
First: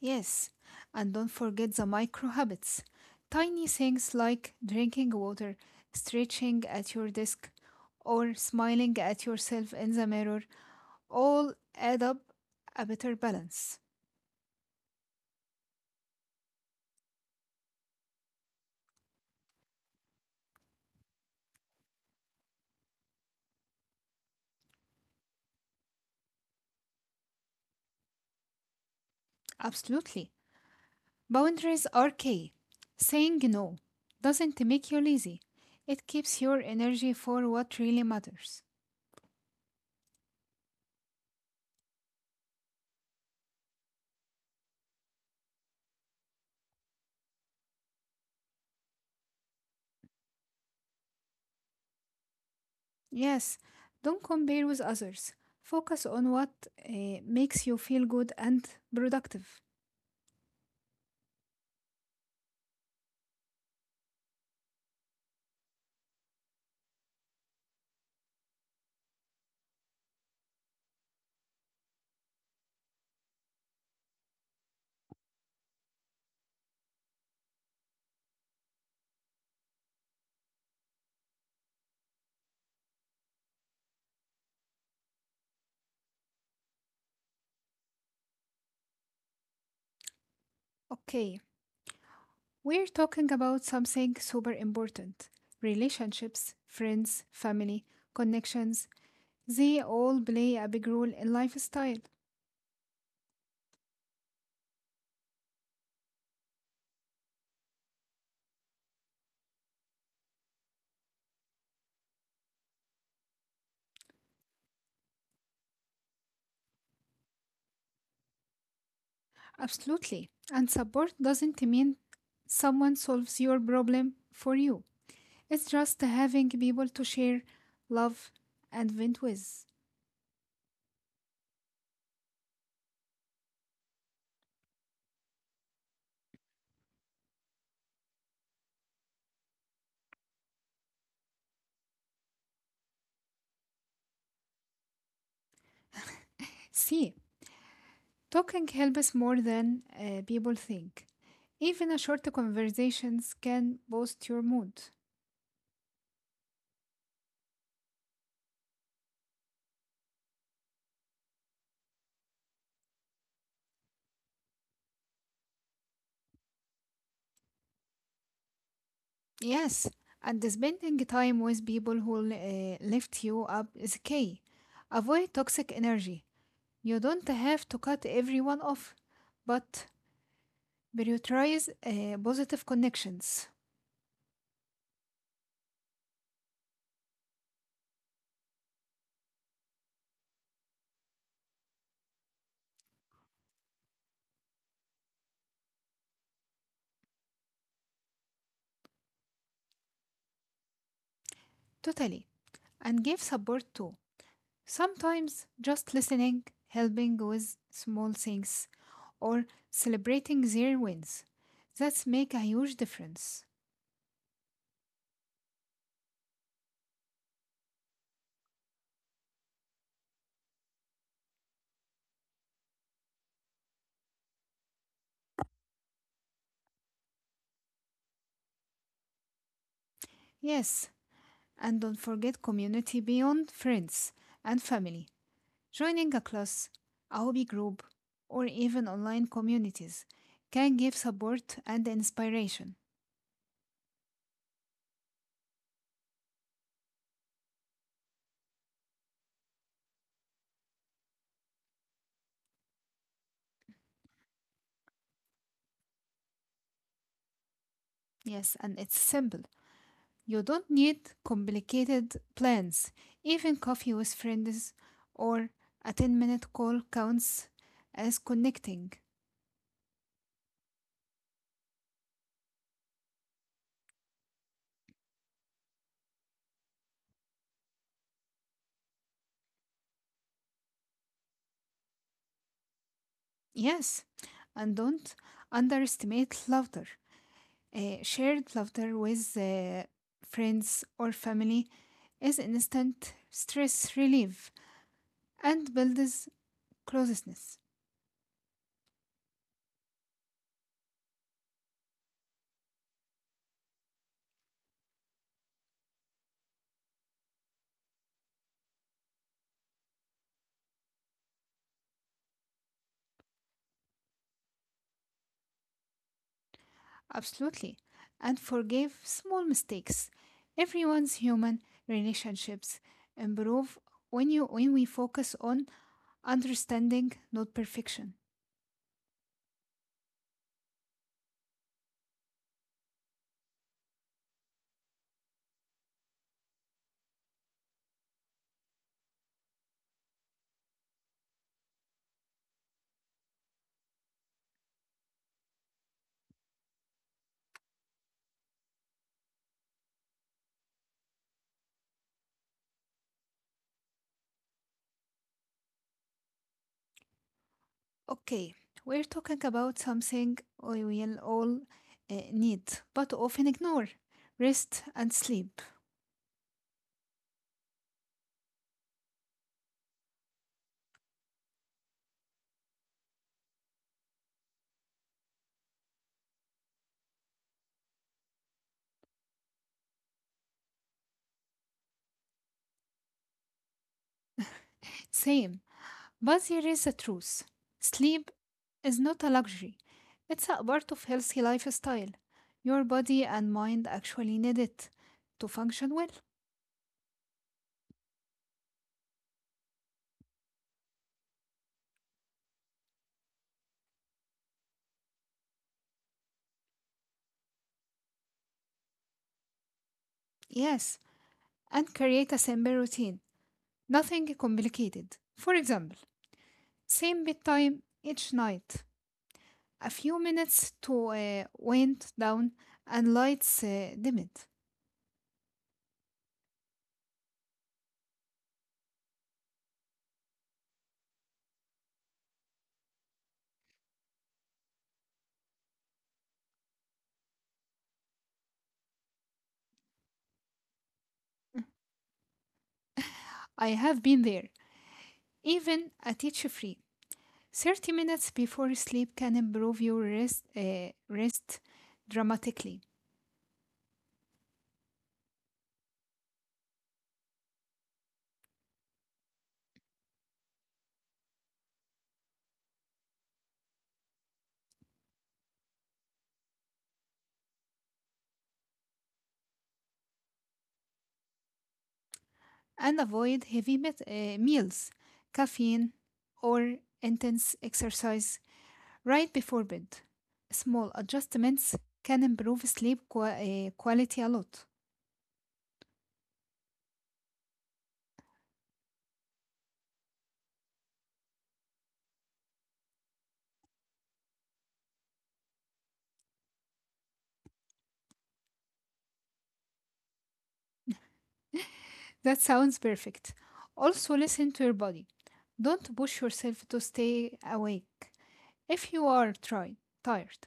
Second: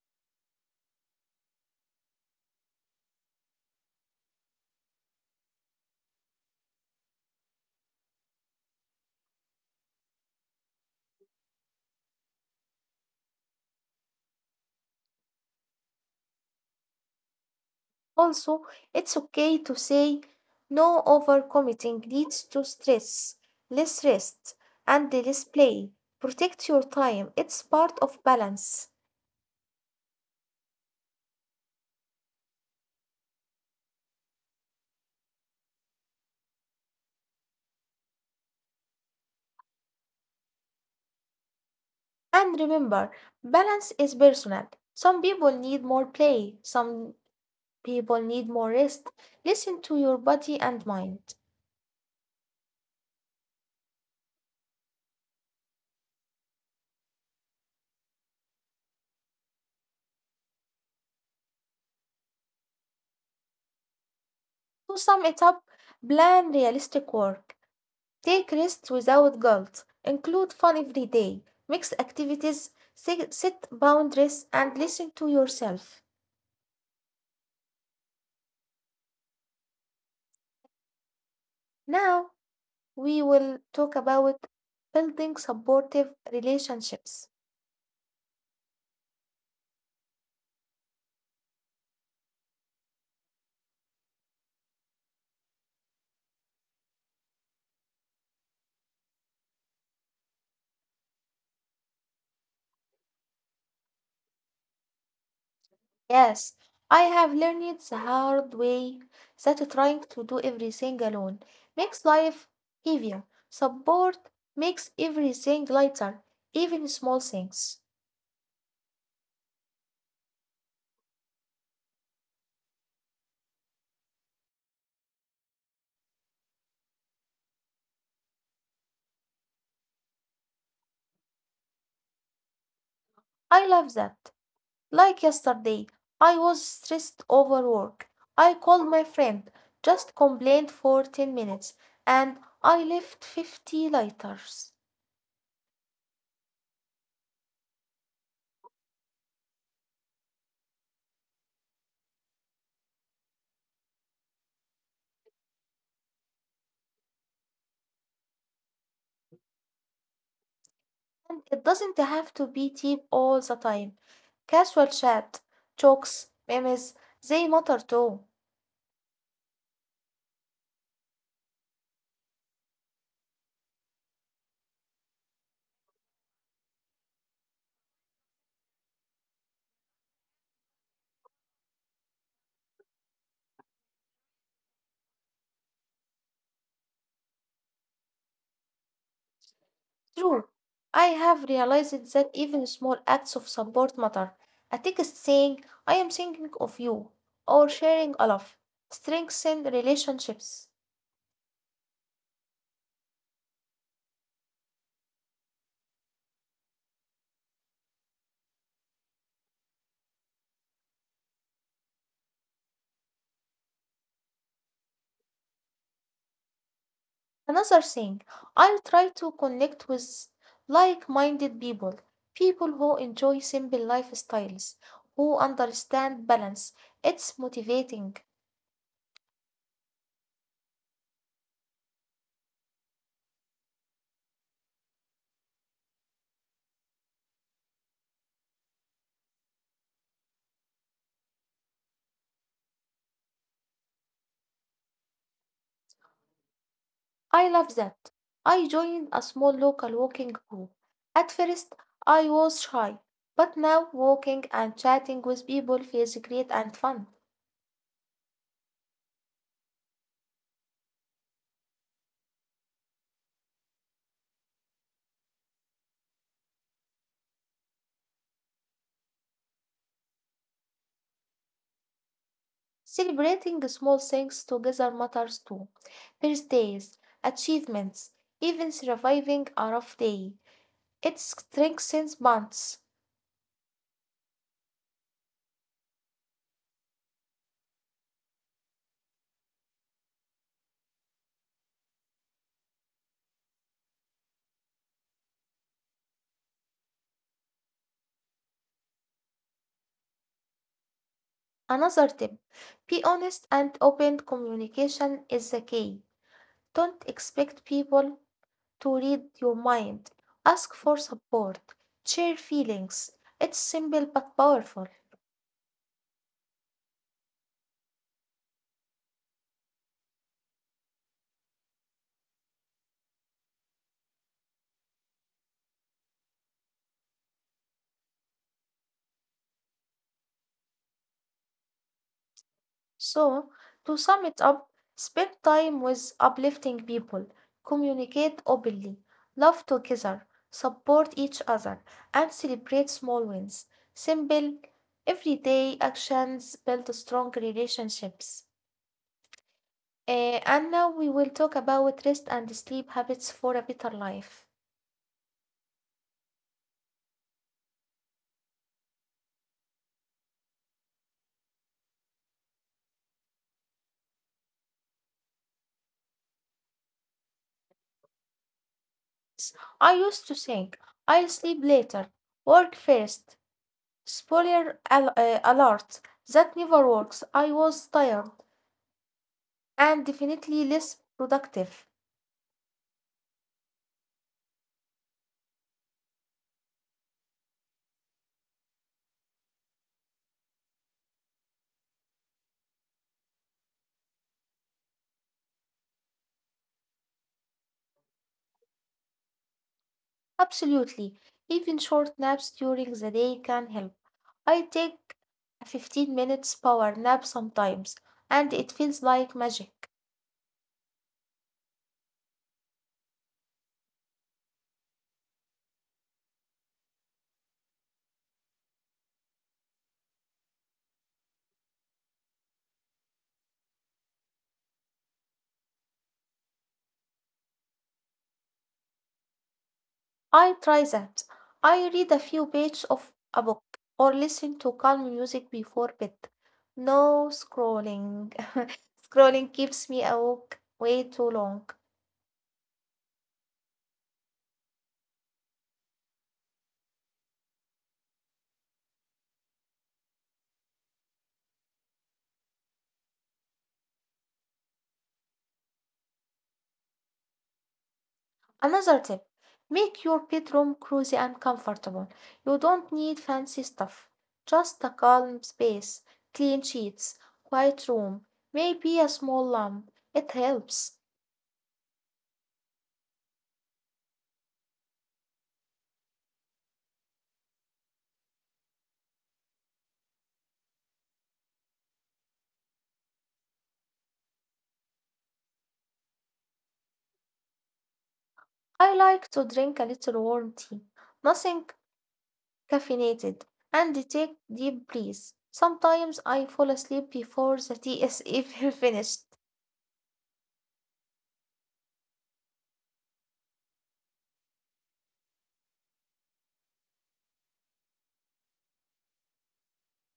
S2: Yes, and don't forget the micro habits. Tiny things like drinking water, stretching at your desk, or smiling at yourself in the mirror all add up a better balance.
S1: Also, it's okay to say no overcommitting leads to stress, less rest, and less play. Protect your time, it's part of balance.
S2: Absolutely. Boundaries are key. Saying no doesn't make you lazy, it keeps your energy for what really matters.
S1: And remember, balance is personal. Some people need more play, some people need more rest. Listen to your body and mind.
S2: Yes, don't compare with others. Focus on what makes you feel good and productive.
S1: To sum it up, plan realistic work. Take rests without guilt. Include fun every day. Mix activities. Set boundaries and listen to yourself. Now, we will talk about building supportive relationships.
S2: Okay, we're talking about something super important: relationships, friends, family, connections. They all play a big role in lifestyle.
S1: Yes, I have learned it the hard way that trying to do everything alone makes life heavier. Support makes everything lighter, even small things.
S2: Absolutely. And support doesn't mean someone solves your problem for you. It's just having people to share, love, and vent with.
S1: I love that. Like yesterday, I was stressed over work. I called my friend, just complained for 10 minutes, and I left 50 lighters.
S2: See, talking helps more than people think. Even a short conversations can boost your mood.
S1: And it doesn't have to be deep all the time. Casual chat, jokes, memes, they matter too.
S2: Yes, and spending time with people who lift you up is key. Avoid toxic energy. You don't have to cut everyone off, but prioritize positive connections.
S1: True. I have realized that even small acts of support matter. A text saying, I am thinking of you, or sharing a laugh, strengthen relationships.
S2: Totally. And give support too. Sometimes just listening, helping with small things, or celebrating their wins. That's make a huge difference.
S1: Another thing, I try to connect with like minded people, people who enjoy simple lifestyles, who understand balance. It's motivating.
S2: Yes, and don't forget community beyond friends and family. Joining a class, a hobby group, or even online communities can give support and inspiration.
S1: I love that. I joined a small local walking group. At first, I was shy, but now walking and chatting with people feels great and fun.
S2: Yes, and it's simple. You don't need complicated plans. Even coffee with friends or a 10-minute call counts as connecting.
S1: Celebrating small things together matters too. Birthdays, achievements, even surviving a rough day. It strengthens bonds.
S2: Yes, and don't underestimate laughter. Shared laughter with friends or family is instant stress relief and builds closeness.
S1: Another tip be honest and open communication is the key. Don't expect people to read your mind, ask for support, share feelings. It's simple but powerful.
S2: Absolutely. And forgive small mistakes. Everyone's human. Relationships improve when we focus on understanding, not perfection.
S1: So, to sum it up, spend time with uplifting people, communicate openly, love together, support each other, and celebrate small wins. Simple, everyday actions build strong relationships. Eh, and now we will talk about rest and sleep habits for a better life.
S2: Okay, we're talking about something we will all need, but often ignore: rest and sleep.
S1: I used to think I'll sleep later, work first. Spoiler alert, that never works. I was tired and definitely less productive.
S2: Same, but here is the truth: sleep is not a luxury, it's a part of healthy lifestyle. Your body and mind actually need it to function well.
S1: Absolutely. Even short naps during the day can help. I take a 15 minutes power nap sometimes, and it feels like magic.
S2: Yes, and create a simple routine. Nothing complicated. For example, same bedtime each night. A few minutes to wind down and lights dimmed.
S1: I try that. I read a few pages of a book or listen to calm music before bed. No scrolling. *laughs* Scrolling keeps me awake way too long.
S2: I have been there. Even a teacher free. 30 minutes before sleep can improve your rest dramatically
S1: Another tip make your bedroom cozy and comfortable. You don't need fancy stuff, just a calm space, clean sheets, quiet room, maybe a small lamp. It helps.
S2: and avoid heavy meals, caffeine, or intense exercise right before bed. Small adjustments can improve sleep quality a lot.
S1: I like to drink a little warm tea. Nothing caffeinated, and take deep breaths. Sometimes I fall asleep before the tea is even *laughs* finished.
S2: That sounds perfect. Also, listen to your body. Don't push yourself to stay awake. If you are tired,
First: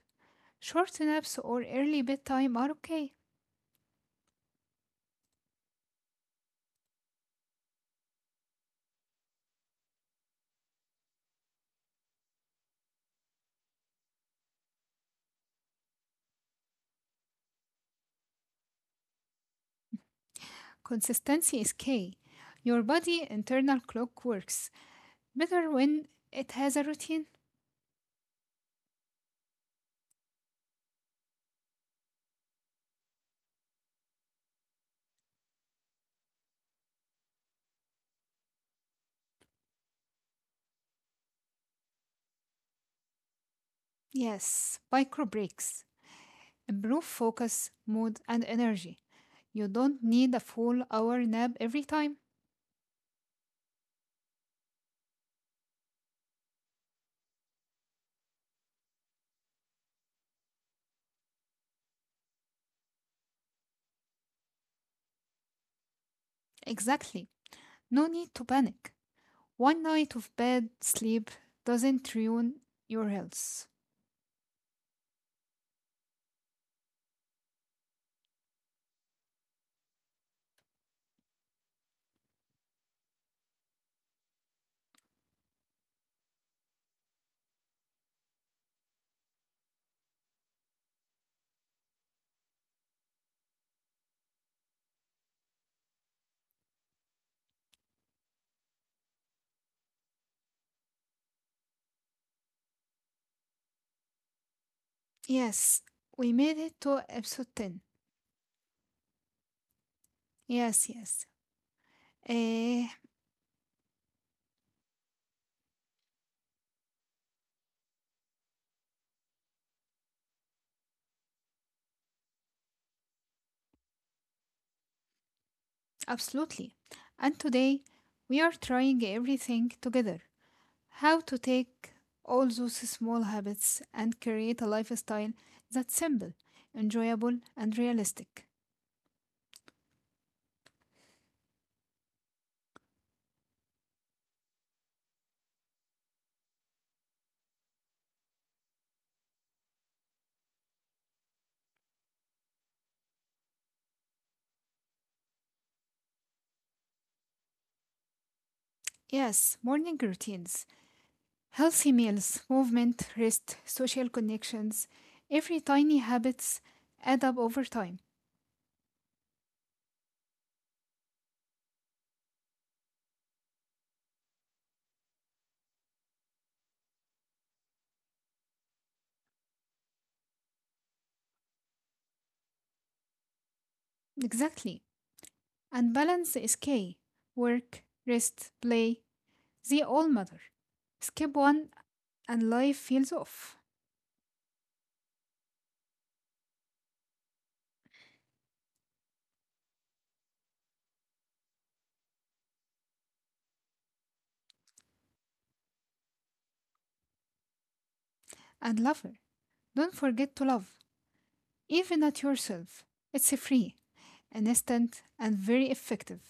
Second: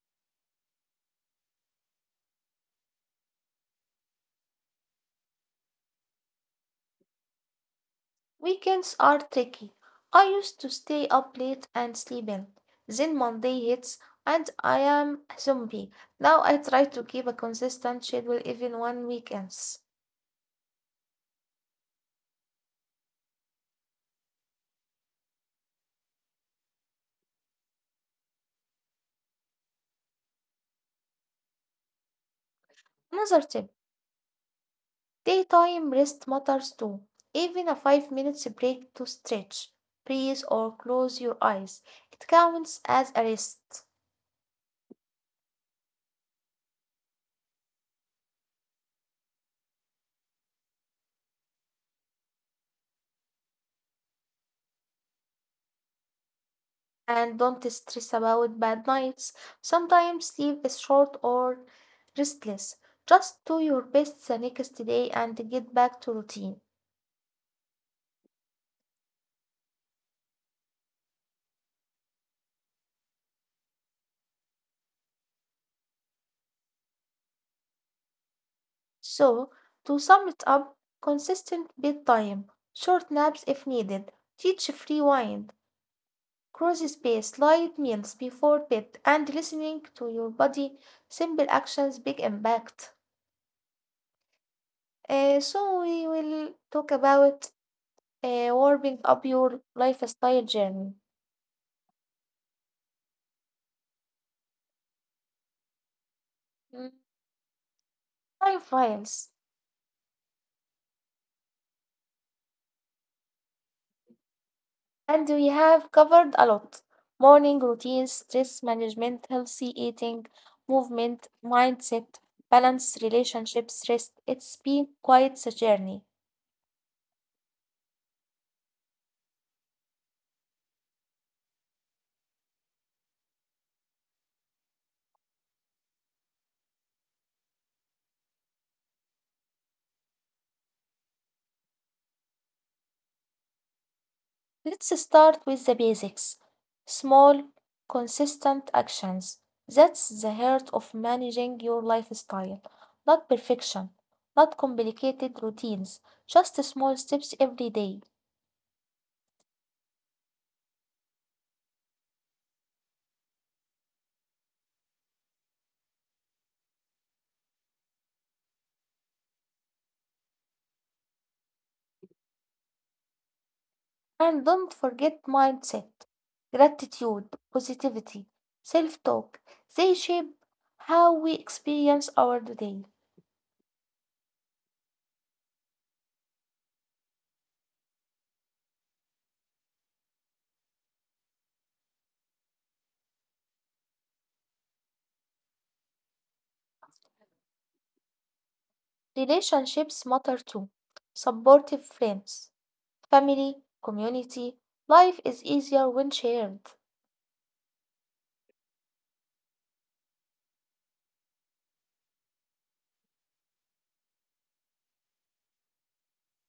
S2: short naps or early bedtime are okay.
S1: Weekends are tricky. I used to stay up late and sleep in. Then Monday hits and I am a zombie. Now I try to keep a consistent schedule even on weekends.
S2: Consistency is key. Your body internal clock works better when it has a routine.
S1: Another tip daytime rest matters too. Even a 5 minutes break to stretch, breathe, or close your eyes. It counts as a rest.
S2: Yes, micro breaks improve focus, mood, and energy. You don't need a full hour nap every time.
S1: And don't stress about bad nights. Sometimes sleep is short or restless. Just do your best the next day and get back to routine.
S2: Exactly. No need to panic. One night of bad sleep doesn't ruin your health.
S1: So, to sum it up, consistent bedtime, short naps if needed, teach free wind, cross space, light meals before bed, and listening to your body. Simple actions, big impact. So, we will talk about warming up your lifestyle journey.
S2: Yes, we
S1: Mm.
S2: made it to episode 10.
S1: I files,
S2: Yes, yes. Eh,
S1: and we have covered a lot. Morning routines, stress management, healthy eating, movement, mindset, balance, relationships, rest. It's been quite a journey.
S2: absolutely. And today we are trying everything together. How to take all those small habits and create a lifestyle that's simple, enjoyable, and realistic.
S1: Let's start with the basics. Small, consistent actions. That's the heart of managing your lifestyle. Not perfection, not complicated routines, just small steps every day.
S2: Yes, morning routines, healthy meals, movement, rest, social connections. Every tiny habits add up over time.
S1: And don't forget mindset, gratitude, positivity, self talk. They shape how we experience our day.
S2: Exactly. And balance is key. Work, rest, play, they all matter. Skip one and life feels off.
S1: Relationships matter too. Supportive friends, family, community. Life is easier when shared.
S2: And lover, don't forget to love, even at yourself. It's free, instant, and very effective.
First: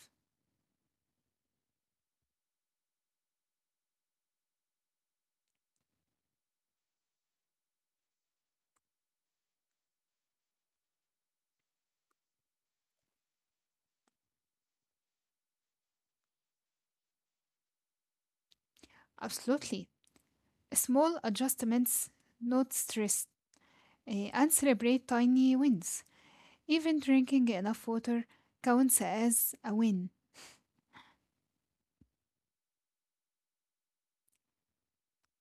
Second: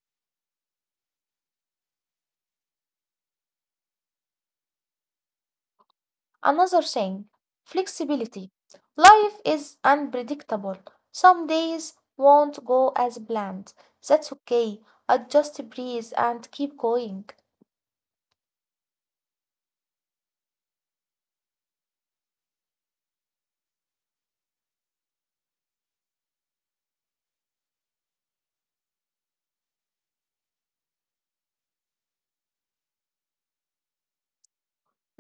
S1: Another thing flexibility. Life is unpredictable. Some days won't go as planned. That's okay. Adjust, breathe, and keep going.
S2: Absolutely. Small adjustments, not stress, and celebrate tiny wins. Even drinking enough water counts as a win.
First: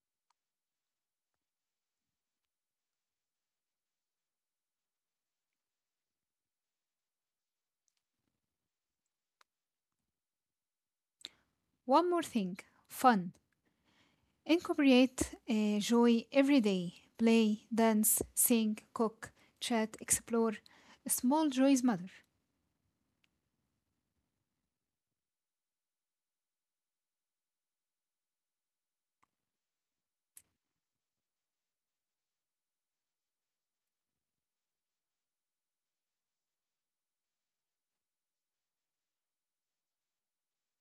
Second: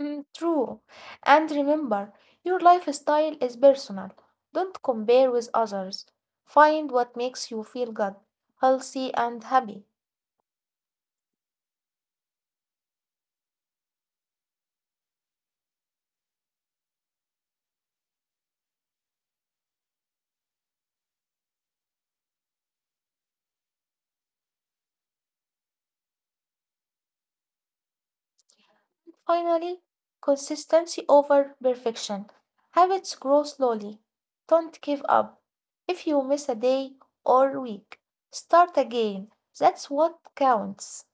S1: Mm, true. And remember, your lifestyle is personal. Don't compare with others. Find what makes you feel good, healthy, and happy.
S2: One more thing: fun. Incorporate joy every day. Play, dance, sing, cook, chat, explore. Small joys matter.
S1: Finally, consistency over perfection. Habits grow slowly. Don't give up. If you miss a day or week, start again. That's what counts.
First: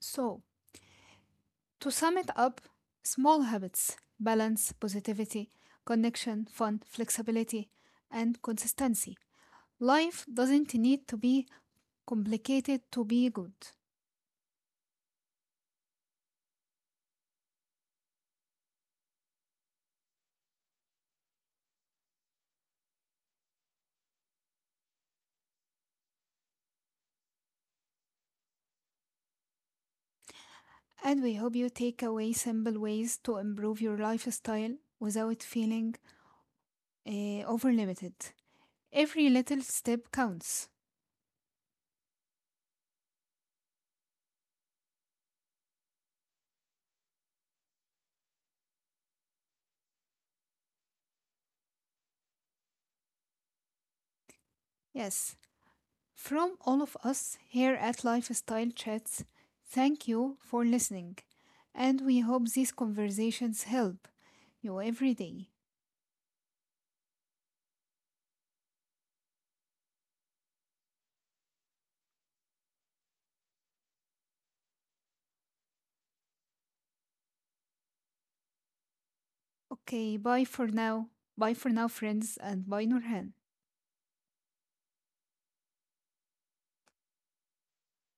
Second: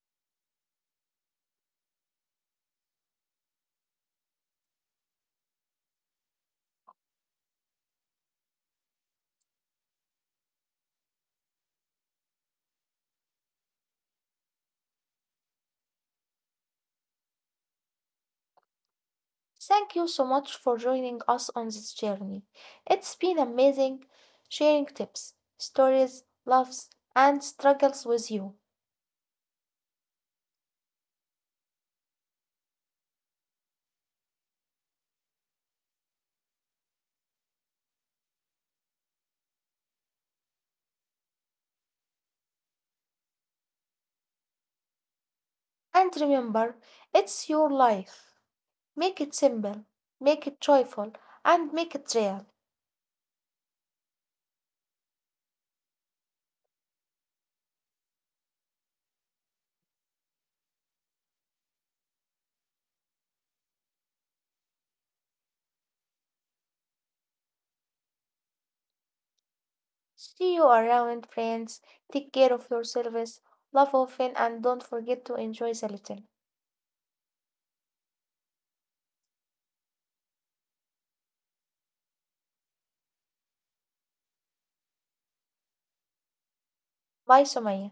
S2: So, to sum it up, small habits, balance, positivity, connection, fun, flexibility, and consistency. Life doesn't need to be complicated to be good.
S1: Thank you so much for joining us on this journey. It's been amazing sharing tips, stories, loves, and struggles with you.
S2: And we hope you take away simple ways to improve your lifestyle without feeling over limited. Every little step counts.
S1: And remember, it's your life. Make it simple, make it joyful, and make it real.
S2: Yes. From all of us here at Lifestyle Chats, thank you for listening. And we hope these conversations help you every day.
S1: See you around, friends. Take care of yourselves, love often, and don't forget to enjoy a little.
S2: Okay, bye for now. Bye for now, friends, and bye, Nurhan.
S1: Bye, Sumaya.